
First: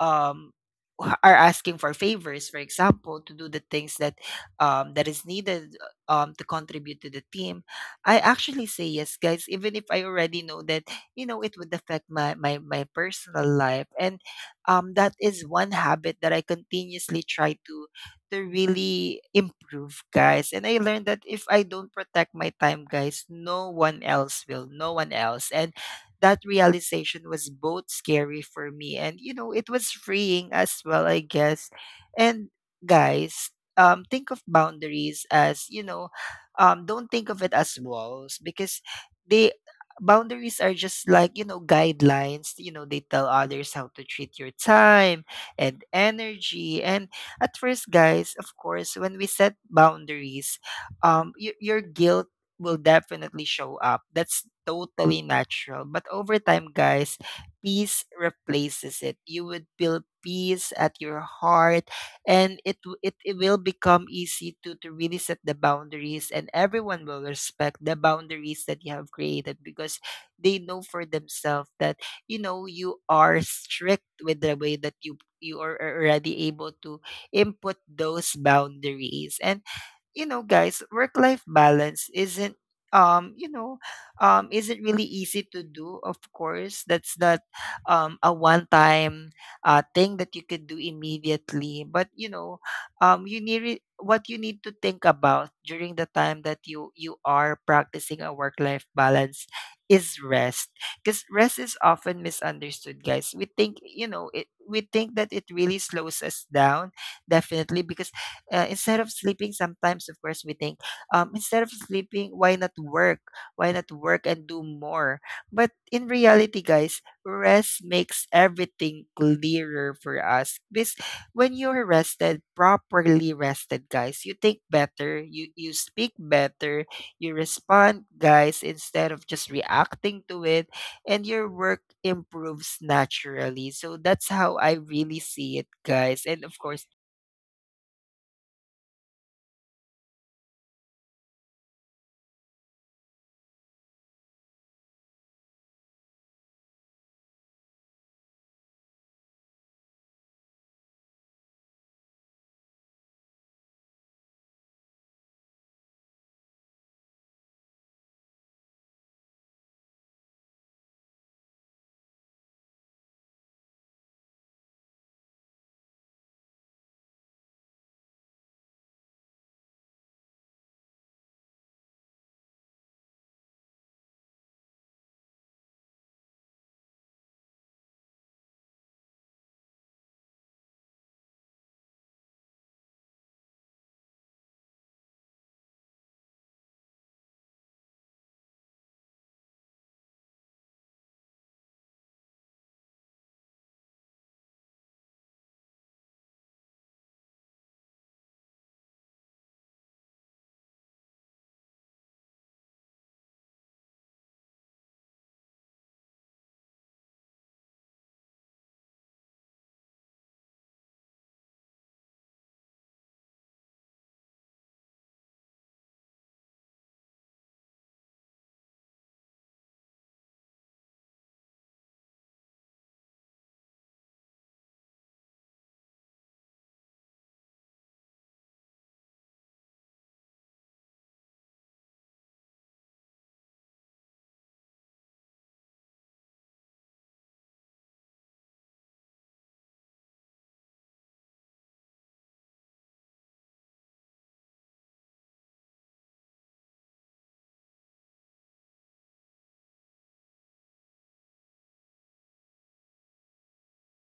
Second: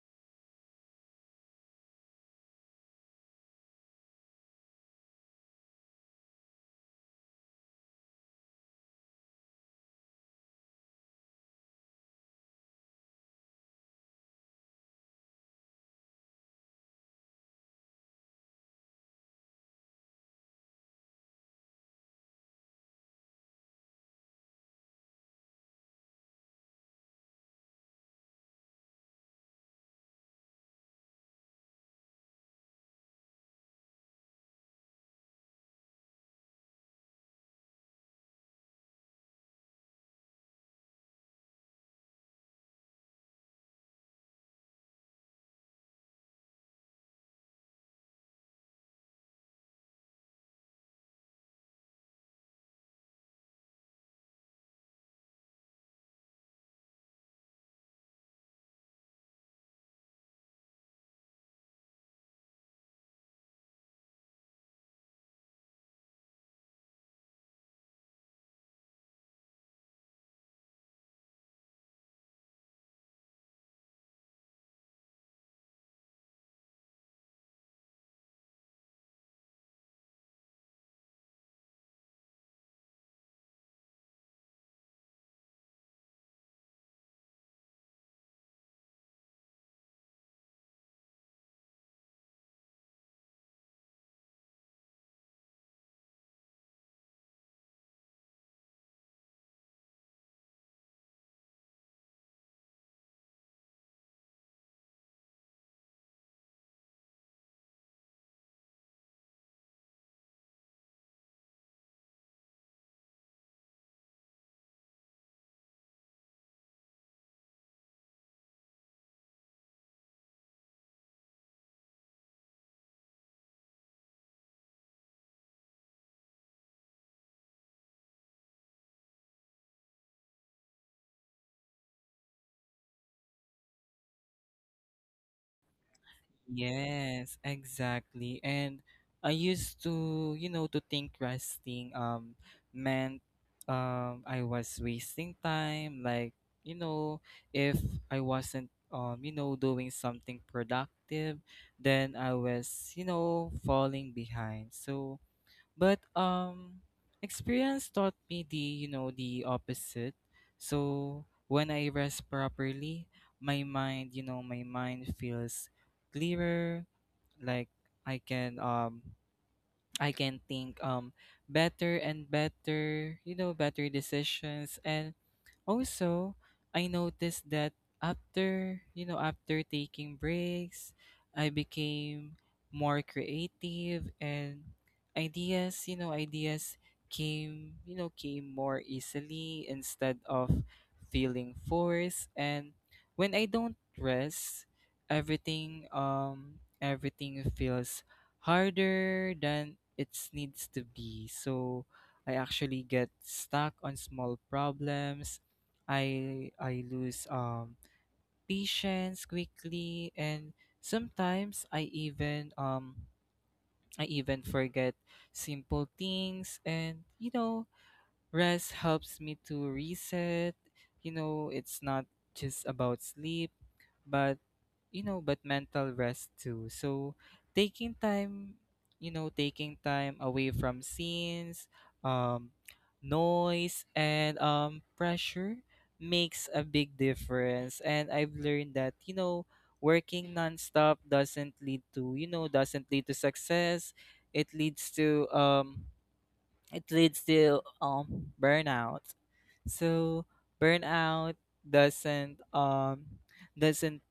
S1: um wh- are asking for favors, for example, to do the things that um that is needed um to contribute to the team, I actually say yes, guys, even if I already know that you know it would affect my my my personal life. And um, that is one habit that I continuously try to to really improve, guys. And I learned that if I don't protect my time, guys, no one else will. No one else. And that realization was both scary for me, and you know, it was freeing as well, I guess. And guys, um, think of boundaries as you know, um, don't think of it as walls because they boundaries are just like you know guidelines. You know they tell others how to treat your time and energy. And at first, guys, of course, when we set boundaries, um y- your guilt will definitely show up. That's totally natural, but over time, guys, peace replaces it. You would feel peace at your heart, and it w- it, it will become easy to to really set the boundaries, and everyone will respect the boundaries that you have created because they know for themselves that you know you are strict with the way that you you are are already able to input those boundaries. And you know, guys, work life balance isn't um you know um isn't really easy to do. Of course, that's not um a one time uh thing that you could do immediately. But you know um you need re- what you need to think about during the time that you you are practicing a work life balance is rest, because rest is often misunderstood, guys. We think you know it we think that it really slows us down, definitely, because uh, instead of sleeping sometimes, of course, we think, um, instead of sleeping, why not work? Why not work and do more? But in reality, guys, rest makes everything clearer for us, because when you're rested properly rested, guys, you think better, you you speak better, you respond, guys, instead of just reacting to it, and your work improves naturally. So that's how I really see it, guys. And of course.
S2: Yes, exactly. And I used to, you know, to think resting um meant um I was wasting time, like, you know, if I wasn't um, you know, doing something productive, then I was, you know, falling behind. So but um experience taught me the, you know, the opposite. So when I rest properly, my mind, you know, my mind feels clearer. Like I can, um I can think um better, and better, you know, better decisions. And also, I noticed that after, you know, after taking breaks, I became more creative. And ideas, you know, ideas came, you know, came more easily instead of feeling forced. And when I don't rest, everything, um everything feels harder than it needs to be. So I actually get stuck on small problems. I, I lose um patience quickly. And sometimes I even, um I even forget simple things. And, you know, rest helps me to reset. You know, it's not just about sleep, but, you know, but mental rest too. So taking time, you know, taking time away from scenes, um, noise, and um, pressure makes a big difference. And I've learned that, you know, working nonstop doesn't lead to, you know, doesn't lead to success. It leads to, um, it leads to um, burnout. So burnout doesn't, um doesn't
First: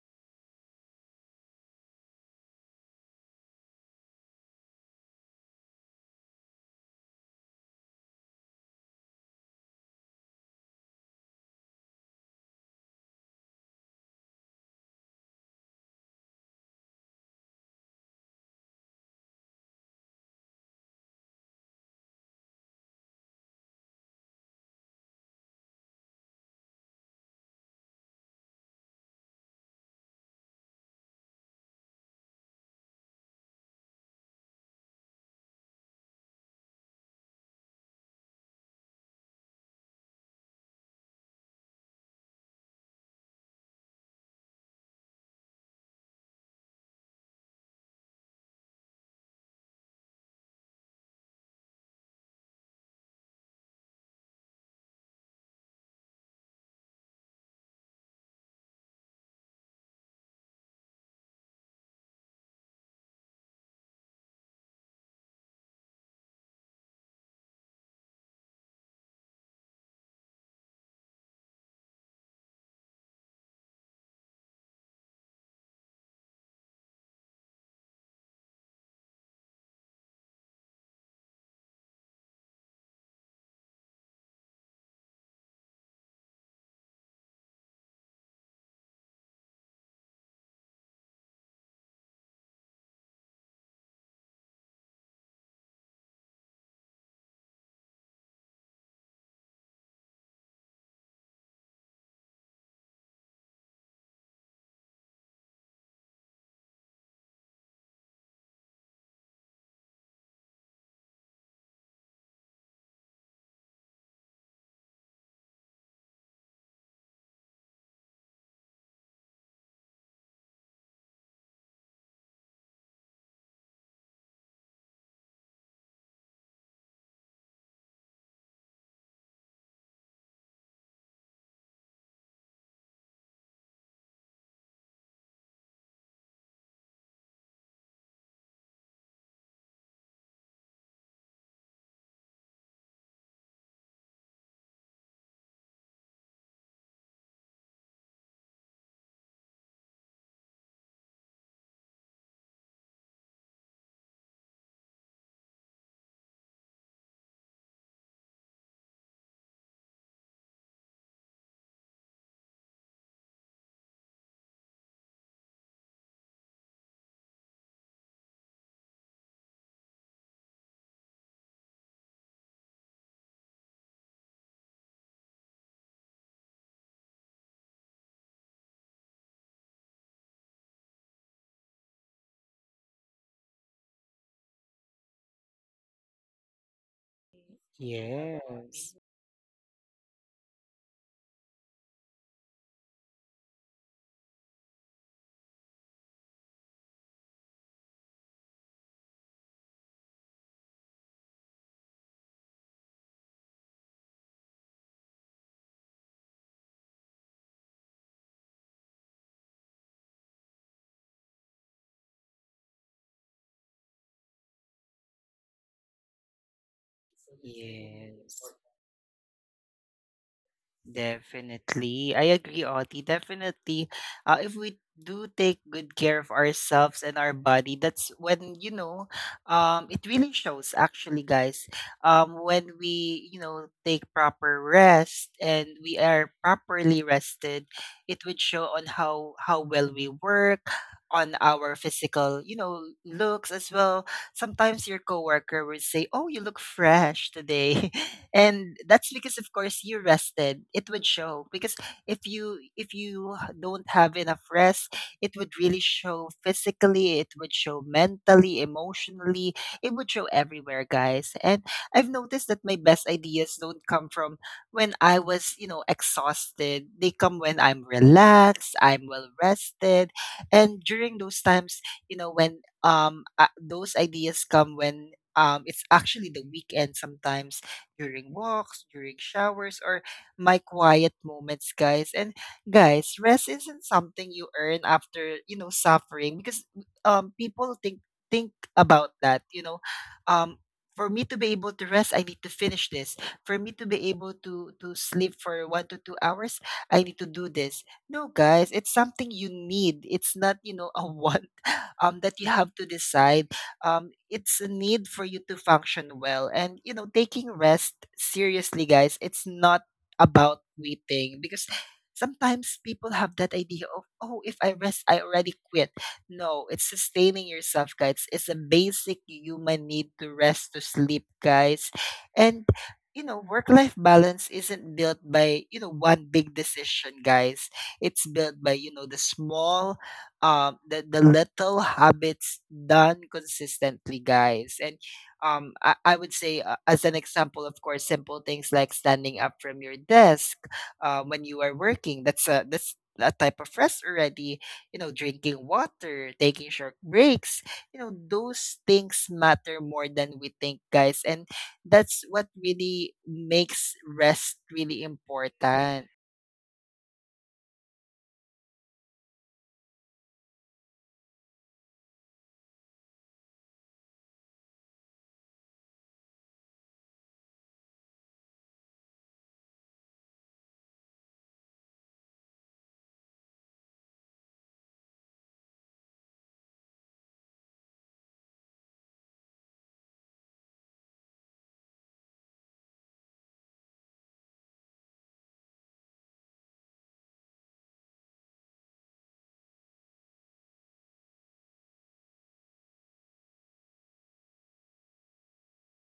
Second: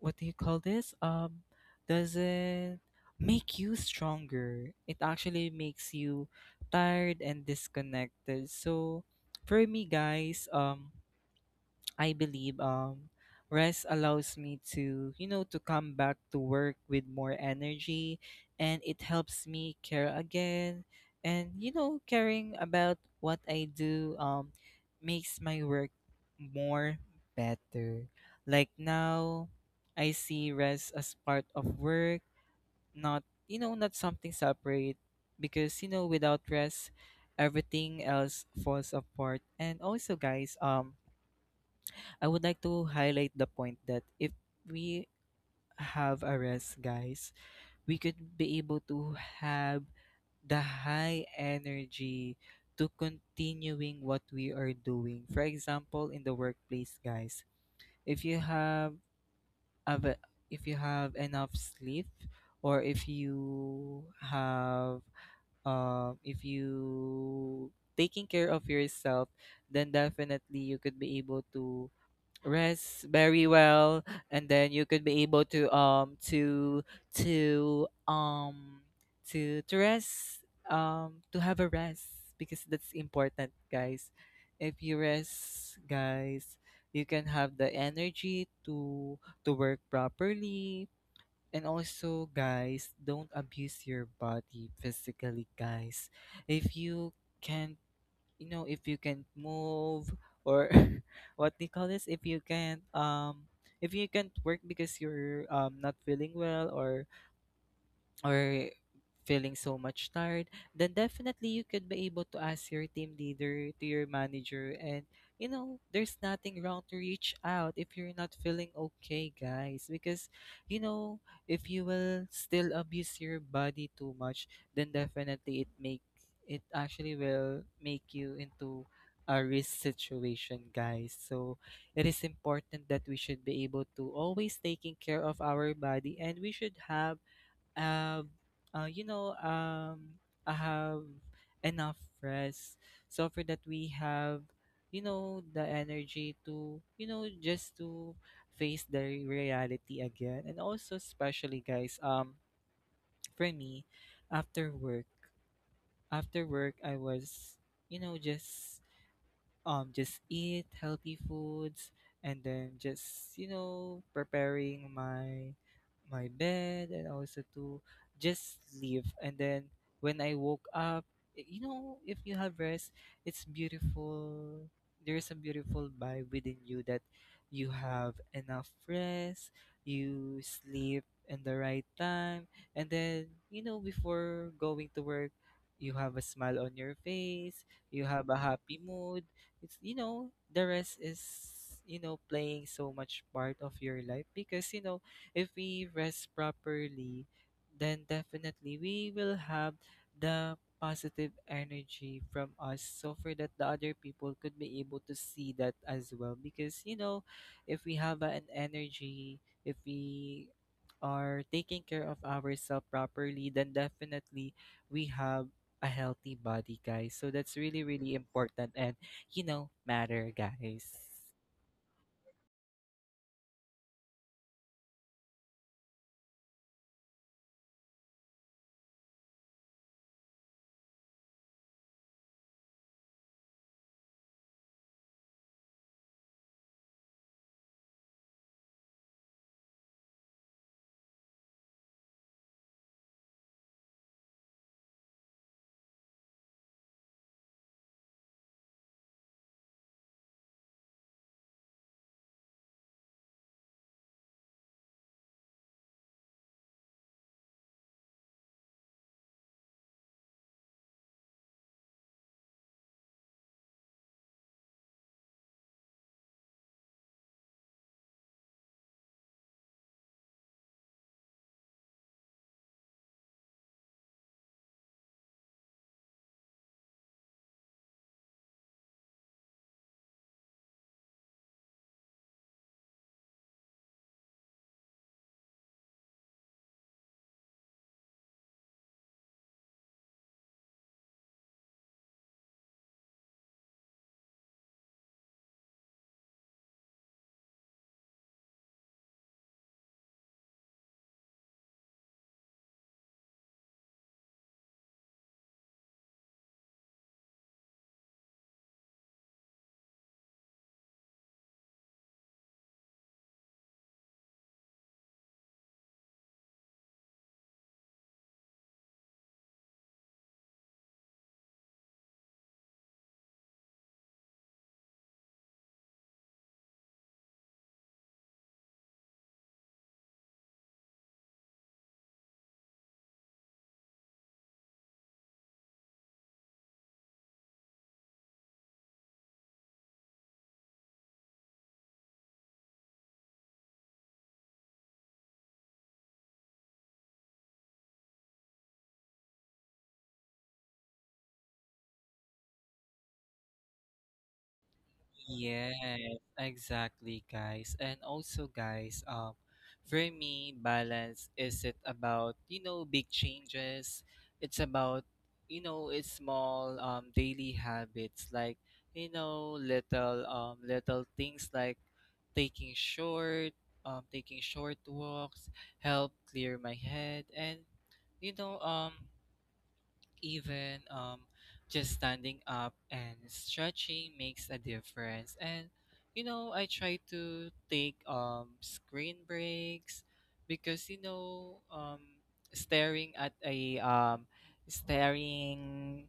S2: what do you call this? Um, does it make you stronger? It actually makes you tired and disconnected. So for me, guys, um, I believe um rest allows me to, you know, to come back to work with more energy. And it helps me care again. And, you know, caring about what I do um makes my work more better. Like now I see rest as part of work, not, you know, not something separate, because, you know, without rest, everything else falls apart. And also, guys, um I would like to highlight the point that if we have a rest, guys, we could be able to have the high energy to continuing what we are doing. For example, in the workplace, guys, if you have, av- if you have enough sleep, or if you have, um if you taking care of yourself, then definitely you could be able to rest very well. And then you could be able to um to to um to to rest, um to have a rest, because that's important, guys. If you rest, guys, you can have the energy to to work properly. And also, guys, don't abuse your body physically, guys. If you can, you know, if you can move, or what they call this, if you can, um if you can't work because you're um not feeling well, or or feeling so much tired, then definitely you could be able to ask your team leader, to your manager. And, you know, there's nothing wrong to reach out if you're not feeling okay, guys. Because, you know, if you will still abuse your body too much, then definitely it make, it actually will make you into a risk situation, guys. So it is important that we should be able to always taking care of our body, and we should have, um, uh, you know, um, I have enough rest. So for that, we have, you know, the energy to, you know, just to face the reality again. And also, especially, guys, um, for me, after work, after work, I was, you know, just um just eat healthy foods. And then, just, you know, preparing my, my bed and also to just leave. And then, when I woke up, y- you know, if you have rest, it's beautiful. There's a beautiful vibe within you, that you have enough rest, you sleep in the right time. And then, you know, before going to work, you have a smile on your face, you have a happy
S1: Yes.
S2: mood. It's, you know, the rest is, you know, playing so much part of your life. Because, you know, if we rest properly, then definitely we will have the positive energy from us. So for that, the other people could be able to see that as well. Because, you know, if we have an energy, if we are taking care of ourselves properly, then definitely we have a healthy body, guys. So that's really, really
S1: Yes,
S2: important, you know, matter, guys.
S1: definitely. I agree, Oti. Definitely. Uh, if we do take good care of ourselves and our body, that's when, you know, um, it really shows actually, guys. Um, when we, you know, take proper rest and we are properly rested, it would show on how how well we work, on our physical, you know, looks as well. Sometimes your coworker will say, "Oh, you look fresh today," and that's because, of course, you rested. It would show because if you if you don't have enough rest, it would really show physically. It would show mentally, emotionally. It would show everywhere, guys. And I've noticed that my best ideas don't come from when I was, you know, exhausted. They come when I'm relaxed, I'm well rested, and during those times, you know, when um, uh, those ideas come when um, it's actually the weekend sometimes, during walks, during showers, or my quiet moments, guys. And guys, rest isn't something you earn after you know suffering, because um, people think think about that. You know, um, for me to be able to rest, I need to finish this. For me to be able to to sleep for one to two hours, I need to do this. No, guys, it's something you need. It's not you know a one um, that you have to decide. Um, it's a need for you to function well. And, you know, taking rest seriously, guys, it's not about waiting because sometimes people have that idea of, oh, if I rest, I already quit. No, it's sustaining yourself, guys. It's a basic human need to rest, to sleep, guys. And, you know, work life balance isn't built by, you know, one big decision, guys. It's built by, you know, the small um the, the little habits done consistently, guys. And um i, I would say, uh, as an example, of course, simple things like standing up from your desk, uh, when you are working, that's a that's a type of rest already. You know drinking water, taking short breaks, you know those things matter more than we think, guys. And that's what really makes rest really important.
S2: Yes, exactly, guys. And also, guys, um, for me, balance isn't about, you know, big changes. It's about, you know, it's small um daily habits, like, you know, little um little things like taking short, um taking short walks, help clear my head. And, you know um even um, just standing up and stretching makes a difference. And, you know, I try to take um, screen breaks, because, you know, um, staring at a um, staring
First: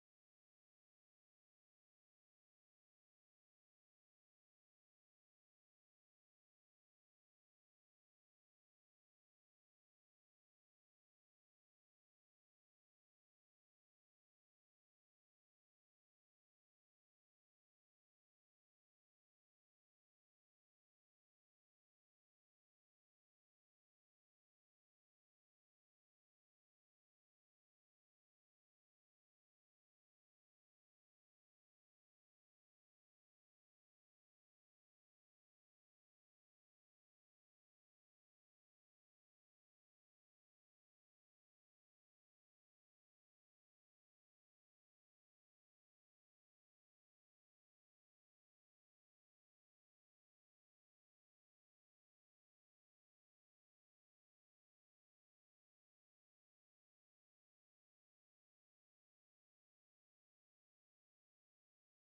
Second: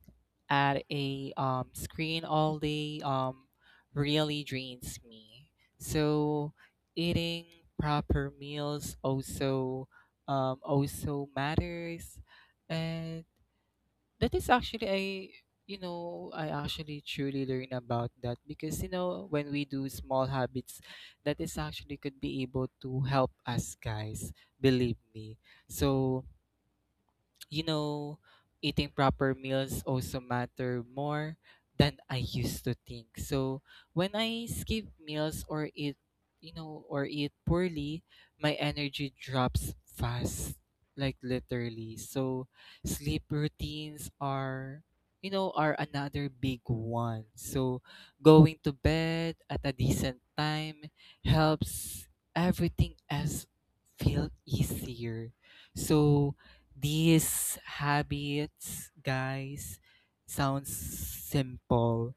S2: at a um, screen all day um, really drains me. So eating proper meals also um, also matters. And that is actually, I, you know, I actually truly learn about that, because, you know, when we do small habits, that is actually could be able to help us, guys, believe me. So, you know, eating proper meals also matter more than I used to think. So when I skip meals, or eat, you know, or eat poorly, my energy drops fast, like literally. So sleep routines are, you know, are another big one. So going to bed at a decent time helps everything else feel easier. So these habits, guys, sounds simple,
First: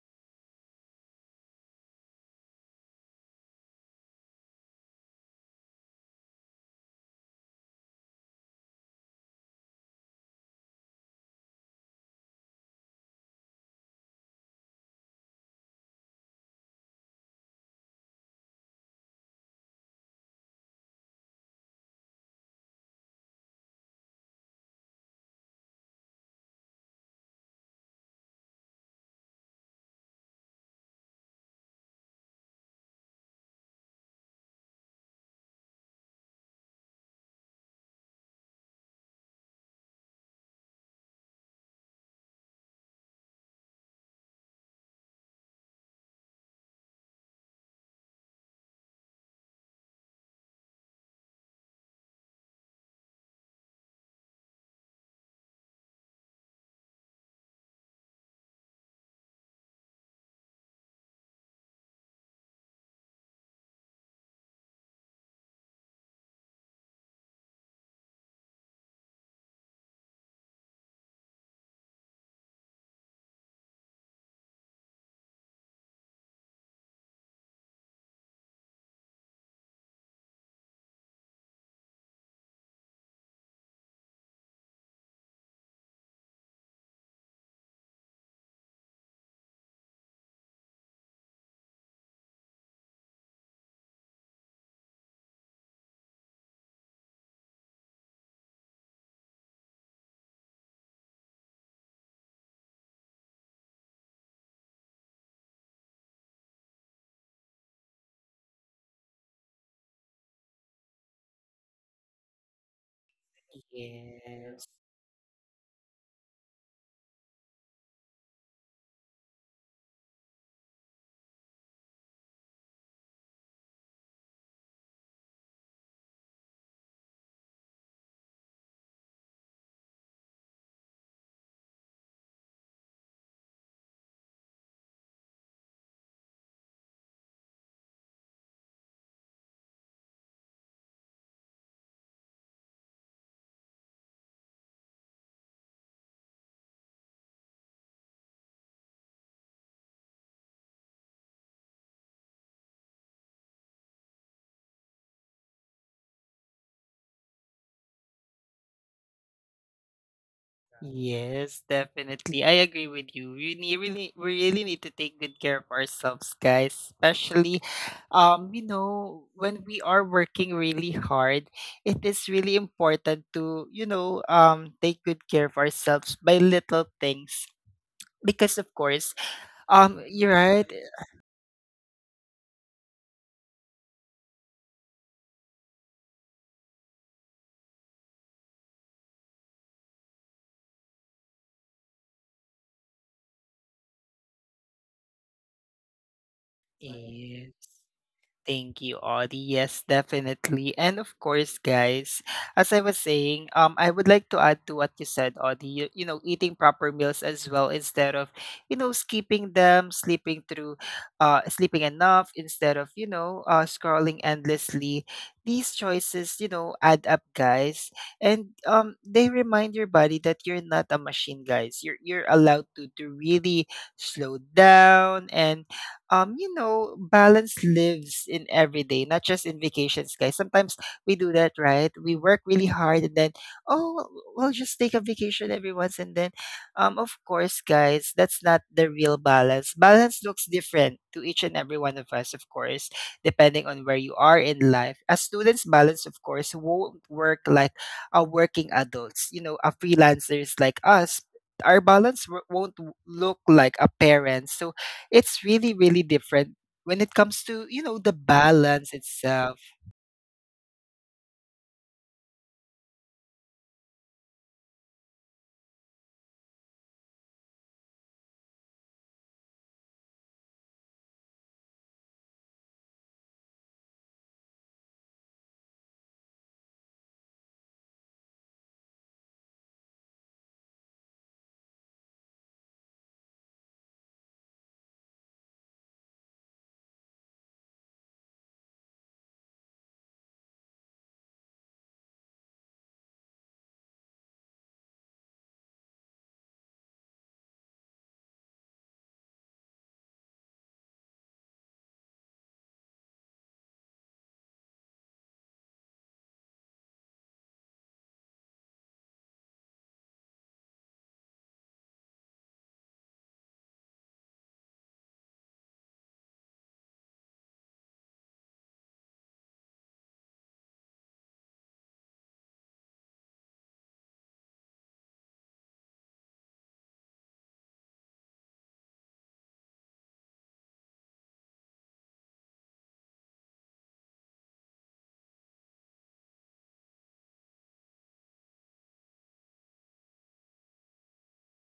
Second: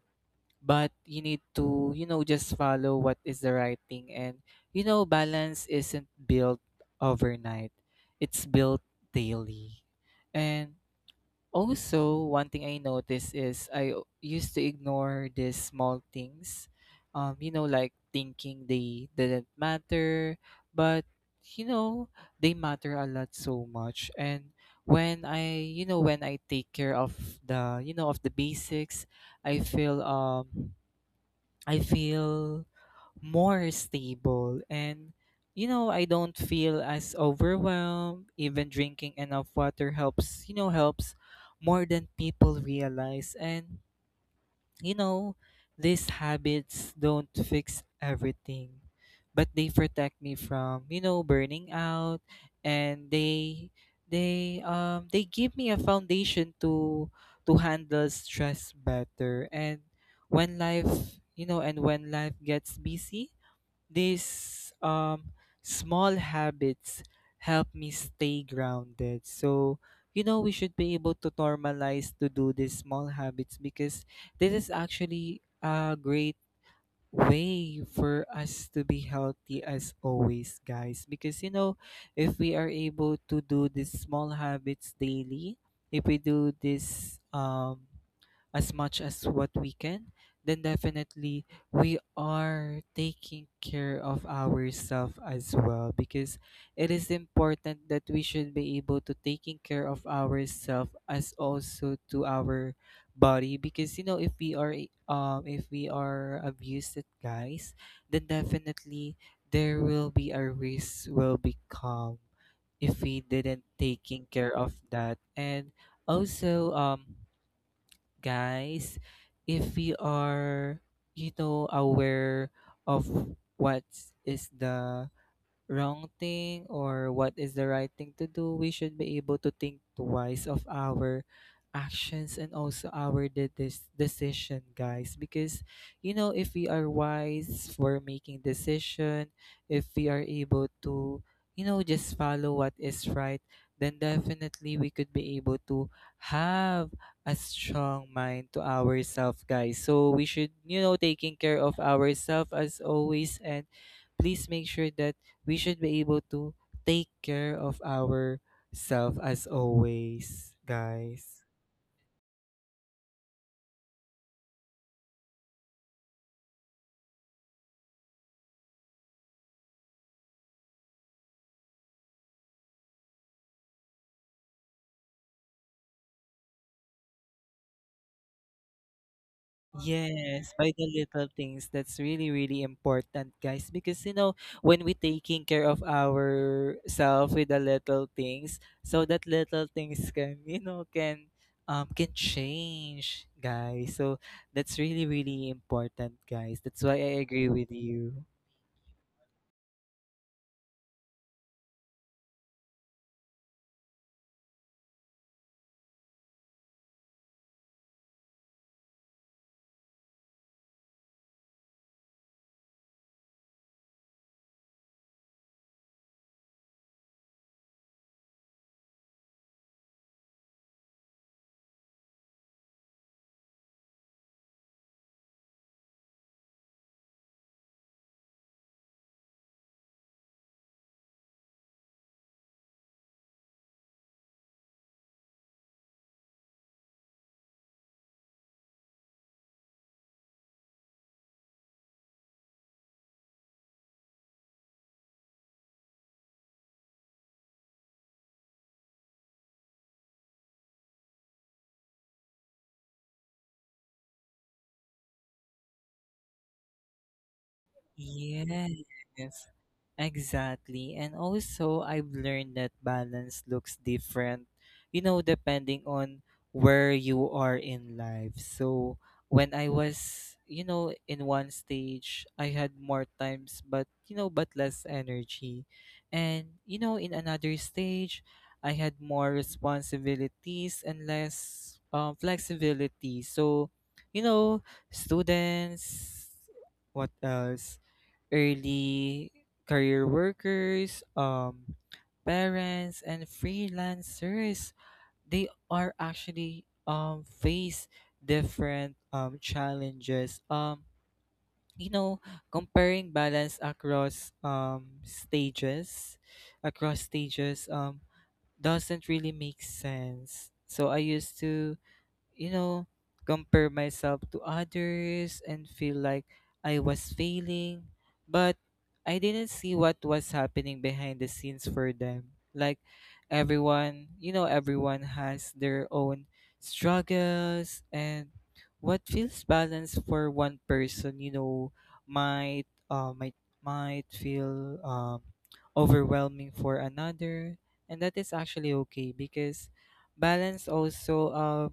S2: but you need to, you know, just follow what is the right thing. And, you know, balance isn't built overnight, it's built daily. And also, one thing I noticed is I o- used to ignore these small things, um, you know, like thinking they didn't matter, but, you know, they matter a lot so much. And when I, you know, when I take care of the, you know, of the basics, I feel um I feel more stable, and you know, I don't feel as overwhelmed. Even drinking enough water helps, you know, helps more than people realize. And you know, these habits don't fix everything, but they protect me from, you know, burning out, and they they um they give me a foundation to to handle stress better. And when life you know, and when life gets busy, these um small habits help me stay grounded. So you know, we should be able to normalize to do these small habits, because this is actually a great way for us to be healthy as always, guys. Because you know, if we are able to do these small habits daily, if we do this um as much as what we can, then definitely we are taking care of ourselves as well. Because it is important that we should be able to taking care of ourselves as also to our body, because you know, if we are i- um if we are abused, guys, then definitely there will be a risk will become if we didn't taking care
S1: Yes.
S2: of that. And also um guys, if we are, you know, aware of what is the wrong thing or what is the right thing to do, we should be able to think twice of our actions and also our de- this decision, guys. Because you know, if we are wise for making decision, if we are able to, you know, just follow what is right, then definitely we could be able to have a strong mind to ourselves, guys. So we should, you know, taking care of ourselves as always, and please make sure that we should be able to take care of ourselves as always, guys.
S1: Yes, definitely. I agree with you. We need, really, we really need to take good care of ourselves, guys. Especially, um, you know, when we are working really hard, it is really important to, you know, um, take good care of ourselves by little things. Because of course, um, you're
S2: Yes,
S1: right.
S2: by the little things. That's really, really important, guys. Because you know, when we taking care of ourselves with the little things, so that little things can, you know, can um can change, guys. So that's really, really important, guys. That's why I agree
S1: Yes.
S2: with you.
S1: Thank you, Audie. Yes, definitely. And of course, guys, as I was saying, um, I would like to add to what you said, Audie. You, you know, eating proper meals as well instead of, you know, skipping them, sleeping through, uh, sleeping enough instead of, you know, uh, scrolling endlessly. These choices, you know, add up, guys, and um, they remind your body that you're not a machine, guys. You're you're allowed to to really slow down, and um, you know, balance lives in every day, not just in vacations, guys. Sometimes we do that, right? We work really hard and then, oh, we'll just take a vacation every once and then, um, of course, guys, that's not the real balance. Balance looks different to each and every one of us, of course, depending on where you are in life. As students, balance, of course, won't work like a working adults, you know, a freelancers like us. Our balance wo- won't w- look like a parent. So it's really, really different when it comes to, you know, the balance
S2: Yes,
S1: itself.
S2: exactly. And also, I've learned that balance looks different, you know, depending on where you are in life. So when I was, you know, in one stage, I had more times, but, you know, but less energy. And, you know, in another stage, I had more responsibilities and less um, flexibility. So, you know, students, what else? Early career workers, um, parents, and freelancers. They are actually um, face different um, challenges. Um, you know, comparing balance across um, stages, across stages um, doesn't really make sense. So I used to, you know, compare myself to others and feel like I was failing, but I didn't see what was happening behind the scenes for them. Like everyone, you know, everyone has their own struggles, and what feels balanced for one person, you know, might uh, might might feel um, overwhelming for another, and that is actually okay. Because balance also um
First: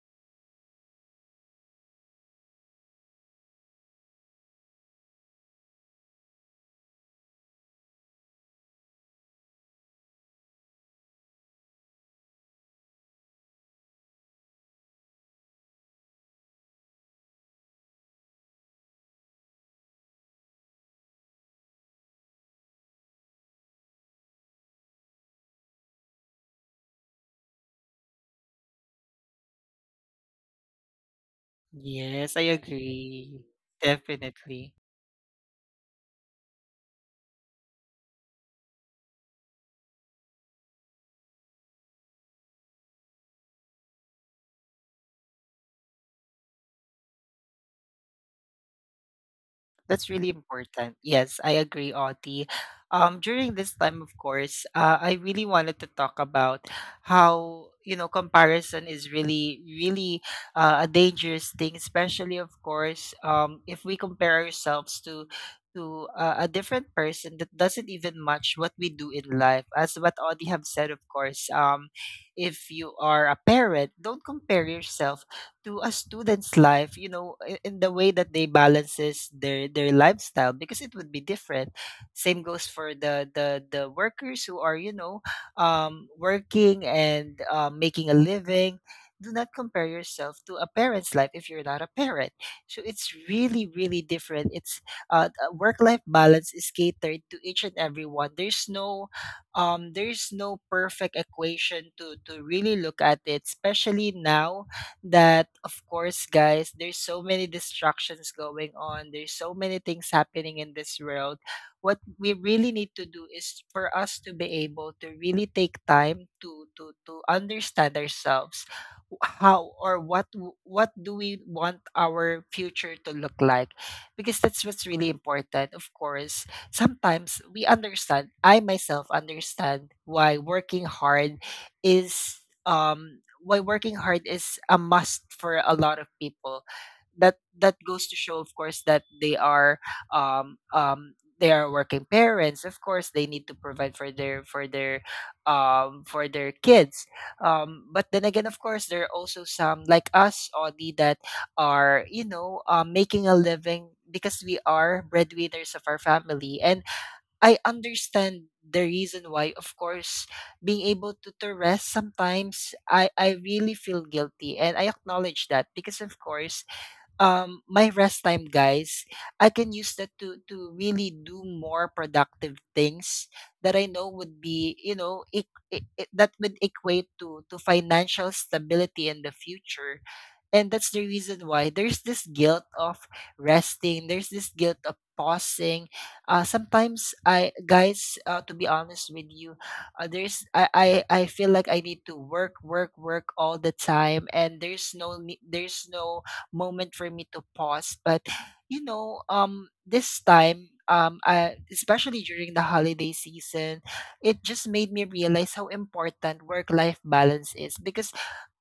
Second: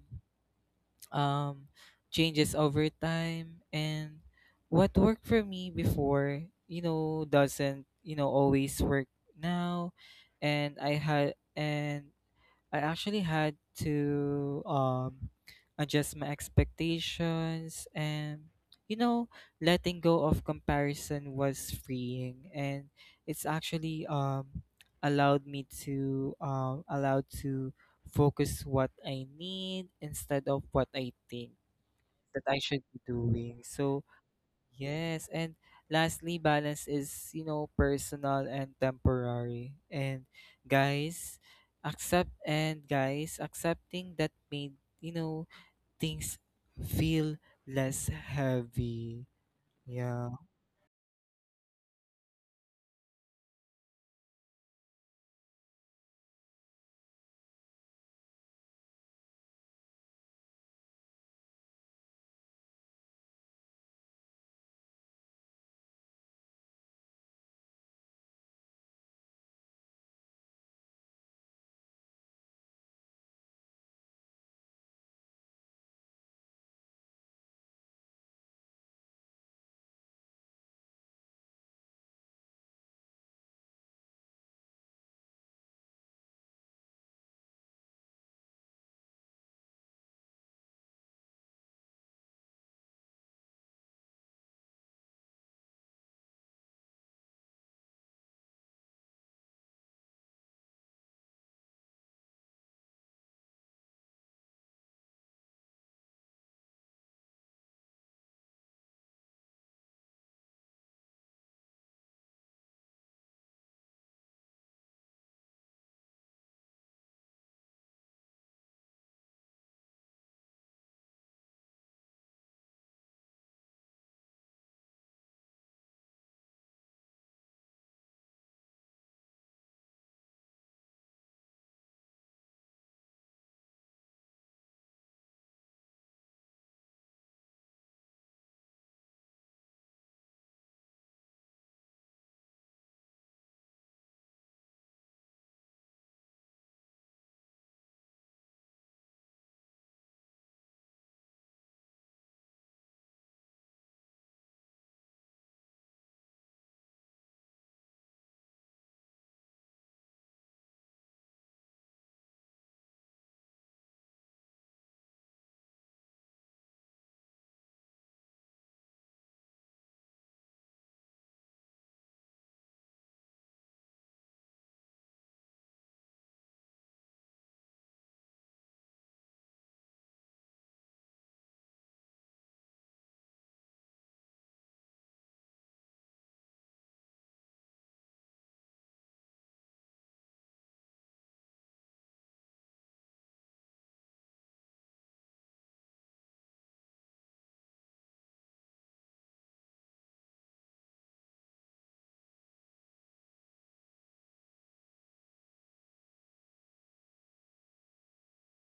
S2: um, changes over time, and what worked for me before, you know, doesn't, you know, always work now. And i had and I actually had to um, adjust my expectations, and you know, letting go of comparison was freeing, and it's actually um, allowed me to um, allowed to focus what I need instead of what I think
S1: Yes, I
S2: that I should be
S1: agree.
S2: doing. So
S1: Definitely.
S2: yes, and lastly, balance is, you know, personal and temporary. And guys, accept and guys, accepting that made, you know, things feel less heavy.
S1: That's really
S2: Yeah.
S1: important. Yes, I agree, Audie. Um, during this time, of course, uh, I really wanted to talk about how, you know, comparison is really, really uh, a dangerous thing, especially, of course, um, if we compare ourselves to to uh, a different person that doesn't even match what we do in life. As what Audie have said, of course, um, if you are a parent, don't compare yourself to a student's life. You know i- in the way that they balances their their lifestyle, because it would be different. Same goes for the the the workers who are, you know um working, and uh, making a living. Do not compare yourself to a parent's life if you're not a parent. So it's really really different. It's uh, Work life balance is catered to each and every one. There's no um there's no perfect equation to to really look at it, especially now that, of course, guys, there's so many distractions going on, there's so many things happening in this world. What we really need to do is for us to be able to really take time to to to understand ourselves, how or what w- what do we want our future to look like, because that's what's really important. Of course, sometimes we understand I myself understand why working hard is um why working hard is a must for a lot of people. That that goes to show, of course, that they are um um they are working parents, of course. They need to provide for their for their um for their kids. Um but then again, of course, there are also some like us, Audi, that are, you know um, making a living because we are breadwinners of our family. And I understand the reason why, of course, being able to, to rest sometimes. I, I really feel guilty, and I acknowledge that because, of course, um my rest time, guys, I can use that to to really do more productive things that I know would be, you know, it, it, that would equate to to financial stability in the future. And that's the reason why there's this guilt of resting, there's this guilt of pausing. Uh, sometimes I, guys, uh, to be honest with you, uh, there's I, I I feel like I need to work, work, work all the time, and there's no ne- there's no moment for me to pause. But you know, um this time, um I, especially during the holiday season, it just made me realize how important work life balance is, because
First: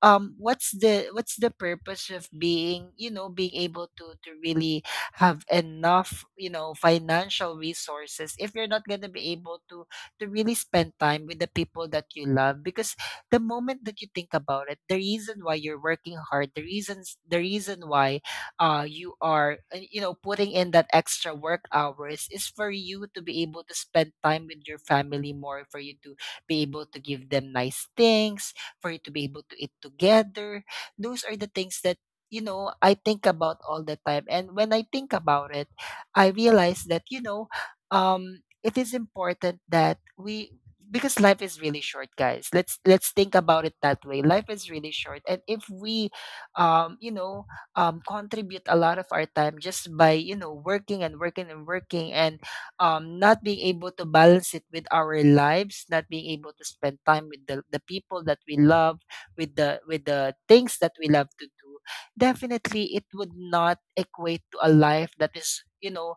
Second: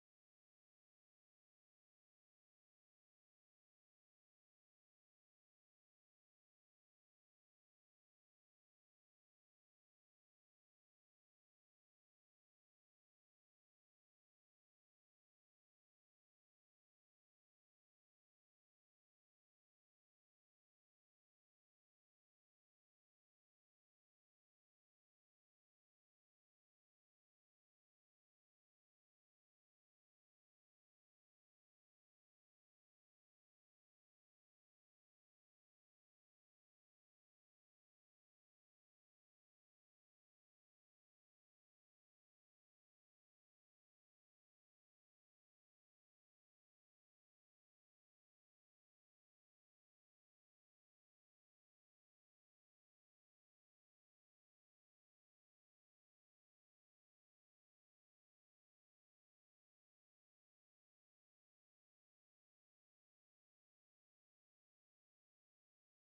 S1: um what's the what's the purpose of being, you know being able to to really have enough, you know financial resources, if you're not going to be able to to really spend time with the people that you love? Because the moment that you think about it, the reason why you're working hard, the reasons the reason why uh you are, uh, you know putting in that extra work hours, is for you to be able to spend time with your family more, for you to be able to give them nice things, for you to be able to eat together. Those are the things that, you know I think about all the time. And when I think about it, I realize that, you know um, it is important that, we because life is really short, guys. Let's let's think about it that way. Life is really short, and if we, um you know um contribute a lot of our time just by, you know working and working and working, and um, not being able to balance it with our lives, not being able to spend time with the, the people that we love, with the with the things that we love to do, definitely it would not equate to a life that is, you know,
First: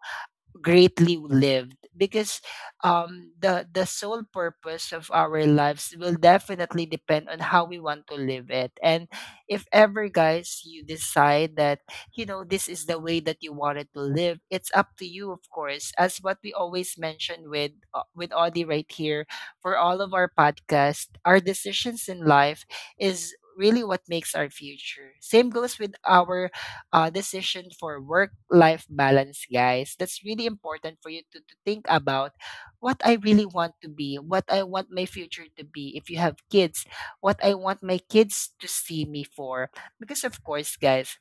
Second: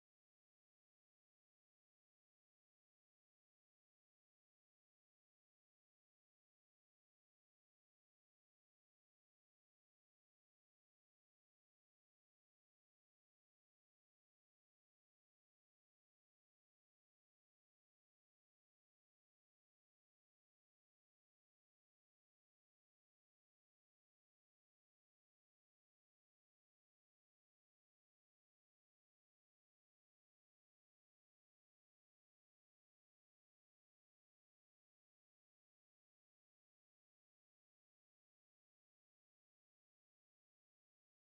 S1: greatly lived, because um, the the sole purpose of our lives will definitely depend on how we want to live it. And if ever, guys, you decide that, you know this is the way that you wanted to live, it's up to you, of course. As what we always mention with, uh, with Audie right here, for all of our podcast, our decisions in life is really what makes our future. Same goes with our uh, decision for work life balance, guys. That's really important for you to, to think about what I really want to be, what I want my future to be. If you have kids, what I want my kids to see me for. Because, of course, guys,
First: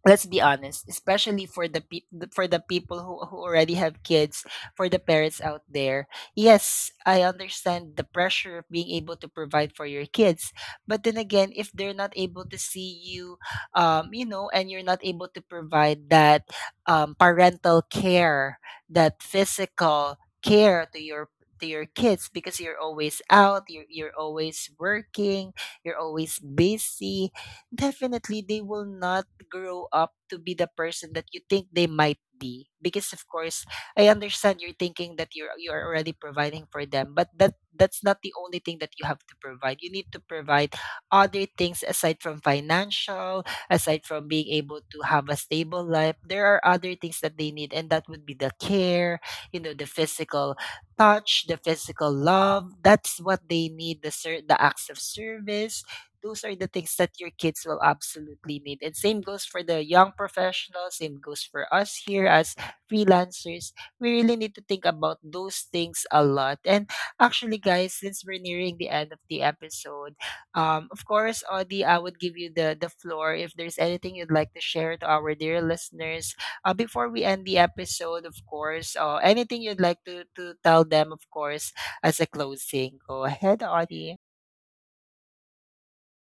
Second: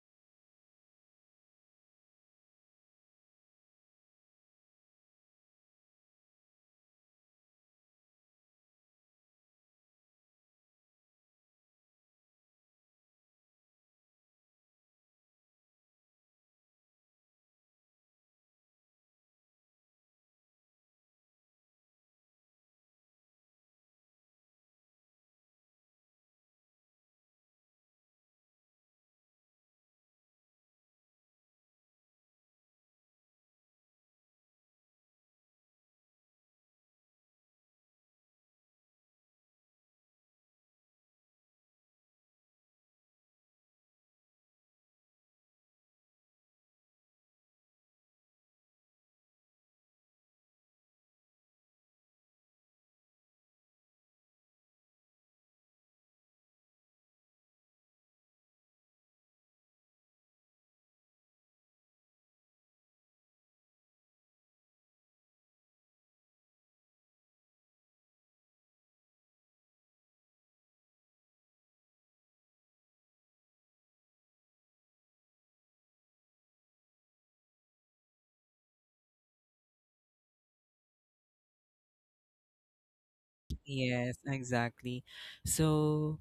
S1: let's be honest, especially for the pe- for the people who, who already have kids, for the parents out there. Yes, I understand the pressure of being able to provide for your kids. But then again, if they're not able to see you, um, you know and you're not able to provide that, um, parental care, that physical care to your to your kids, because you're always out, you're, you're always working, you're always busy. Definitely, they will not grow up to be the person that you think they might be. Because, of course, I understand you're thinking that you're you are already providing for them. But that that's not the only thing that you have to provide. You need to provide other things aside from financial, aside from being able to have a stable life. There are other things that they need, and that would be the care, you know, the physical touch, the physical love. That's what they need. The ser- the acts of service, those are the things that your kids will absolutely need. And same goes for the young professionals, same goes for us here as freelancers. We really need to think about those things a lot. And actually, guys, since we're nearing the end of the episode, um, of course, Audie, I would give you the, the floor if there's anything you'd like to share to our dear listeners. Uh, before we end the episode, of course, uh, anything you'd like to, to tell them, of course, as a closing. Go ahead, Audie.
S2: Yes, exactly. So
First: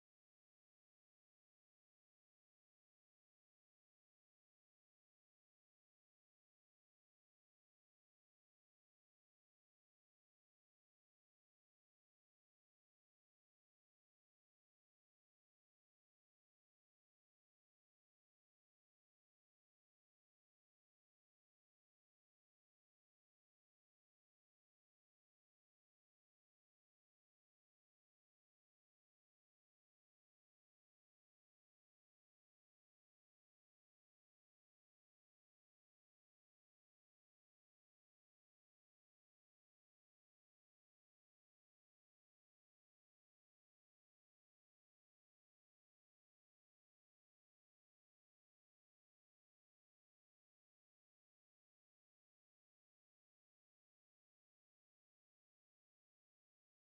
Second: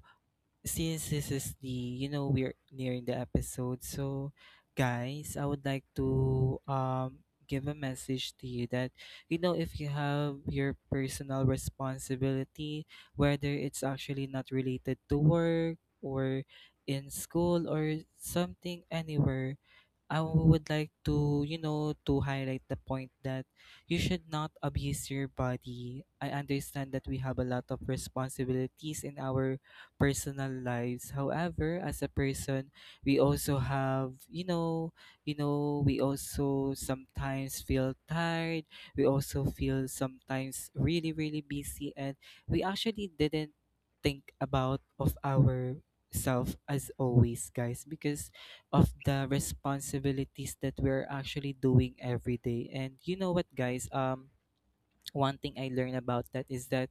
S2: since this is the, you know, we're nearing the episode, so guys, I would like to um give a message to you that, you know, if you have your personal responsibility, whether it's actually not related to work or in school or something anywhere, I would like to, you know, to highlight the point that you should not abuse your body. I understand that we have a lot of responsibilities in our personal lives. However, as a person, we also have, you know, you know, we also sometimes feel tired. We also feel sometimes really, really busy, and we actually didn't think about of our self as always, guys, because of the responsibilities that we're actually doing every day. And you know what, guys? Um, one thing I learned about that is that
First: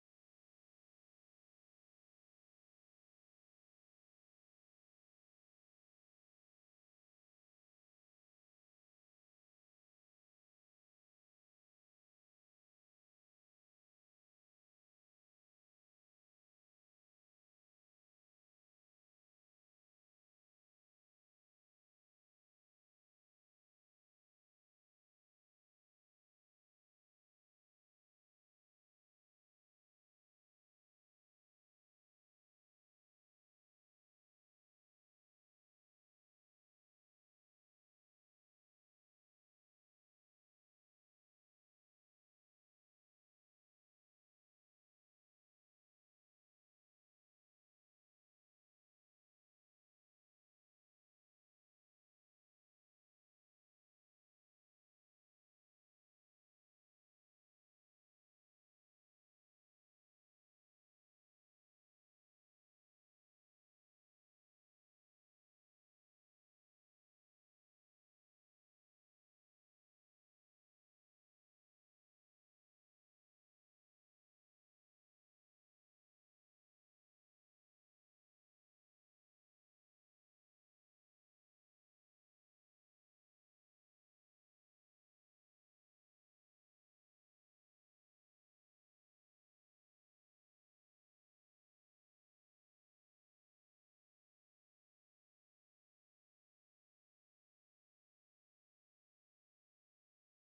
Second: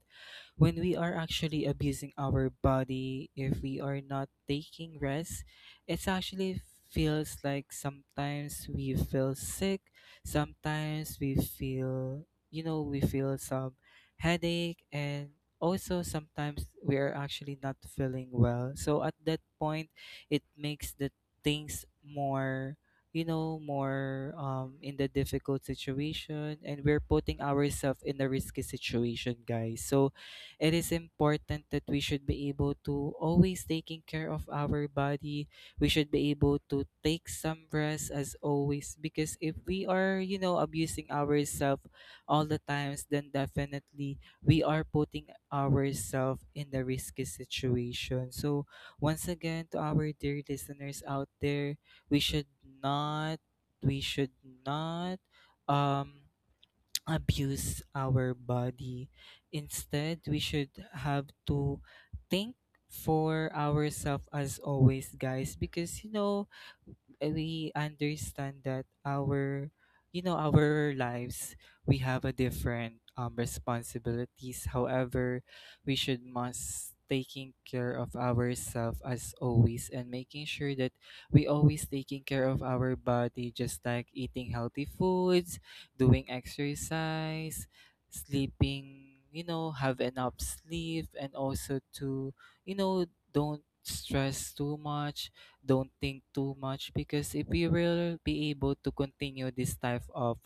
S2: when we are actually abusing our body, if we are not taking rest, it actually feels like sometimes we feel sick, sometimes we feel, you know, we feel some headache, and also sometimes we are actually not feeling well. So at that point, it makes the things more, you know, more um in the difficult situation, and we're putting ourselves in a risky situation, guys. So it is important that we should be able to always taking care of our body. We should be able to take some rest as always, because if we are, you know, abusing ourselves all the times, then definitely we are putting ourselves in the risky situation. So once again, to our dear listeners out there, we should not, we should not um abuse our body. Instead, we should have to think for ourselves as always, guys, because you know, we understand that our, you know, our lives, we have a different um responsibilities. However, we should must taking care of ourselves as always, and making sure that we always taking care of our body, just like eating healthy foods, doing exercise, sleeping, you know, have enough sleep, and also to, you know, don't stress too much, don't think too much, because if we will be able to continue this type of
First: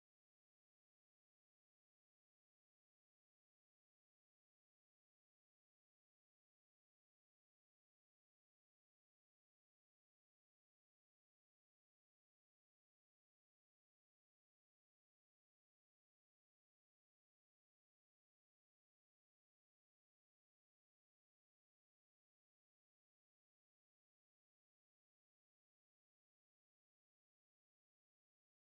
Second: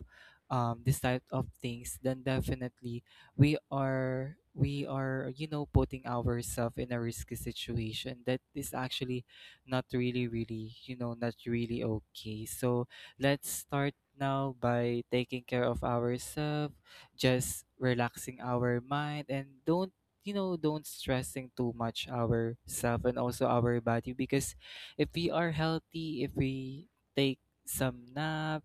S2: um, this type of things, then definitely we are we are you know, putting ourselves in a risky situation that is actually not really, really, you know, not really okay. So let's start now by taking care of ourselves, just relaxing our mind, and don't, you know, don't stressing too much ourselves and also our body. Because if we are healthy, if we take some nap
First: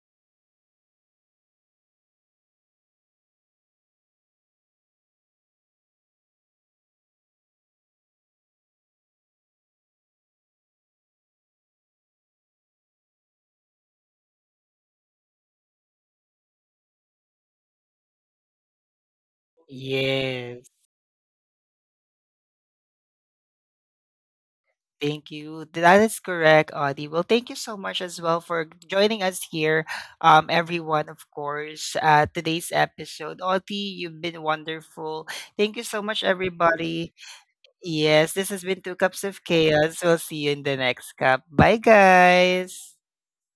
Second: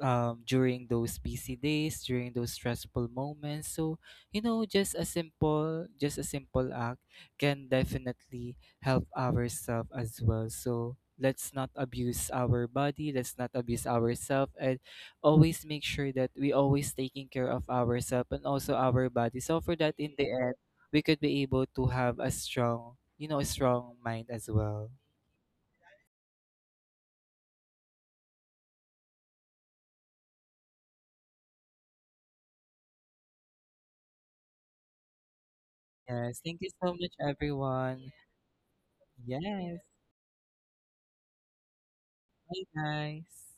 S2: um, during those busy days, during those stressful moments. So, you know, just a simple, just a simple act can definitely help ourselves as well. So let's not abuse our body, let's not abuse ourselves, and always make sure that we always taking care of ourselves and also our body. So for that, in the end,
S1: Yes.
S2: we could be able to have a strong, you know, a strong mind as well.
S1: Thank you. That is correct, Audie. Well, thank you so much as well for joining us here, um, everyone, of course, uh, today's episode. Audie, you've been wonderful. Thank you so much,
S2: Yes, thank you so much,
S1: everybody.
S2: everyone.
S1: Yes, this has been Two Cups of
S2: Yes,
S1: Chaos. We'll see you in the next cup. Bye,
S2: bye,
S1: guys.
S2: guys.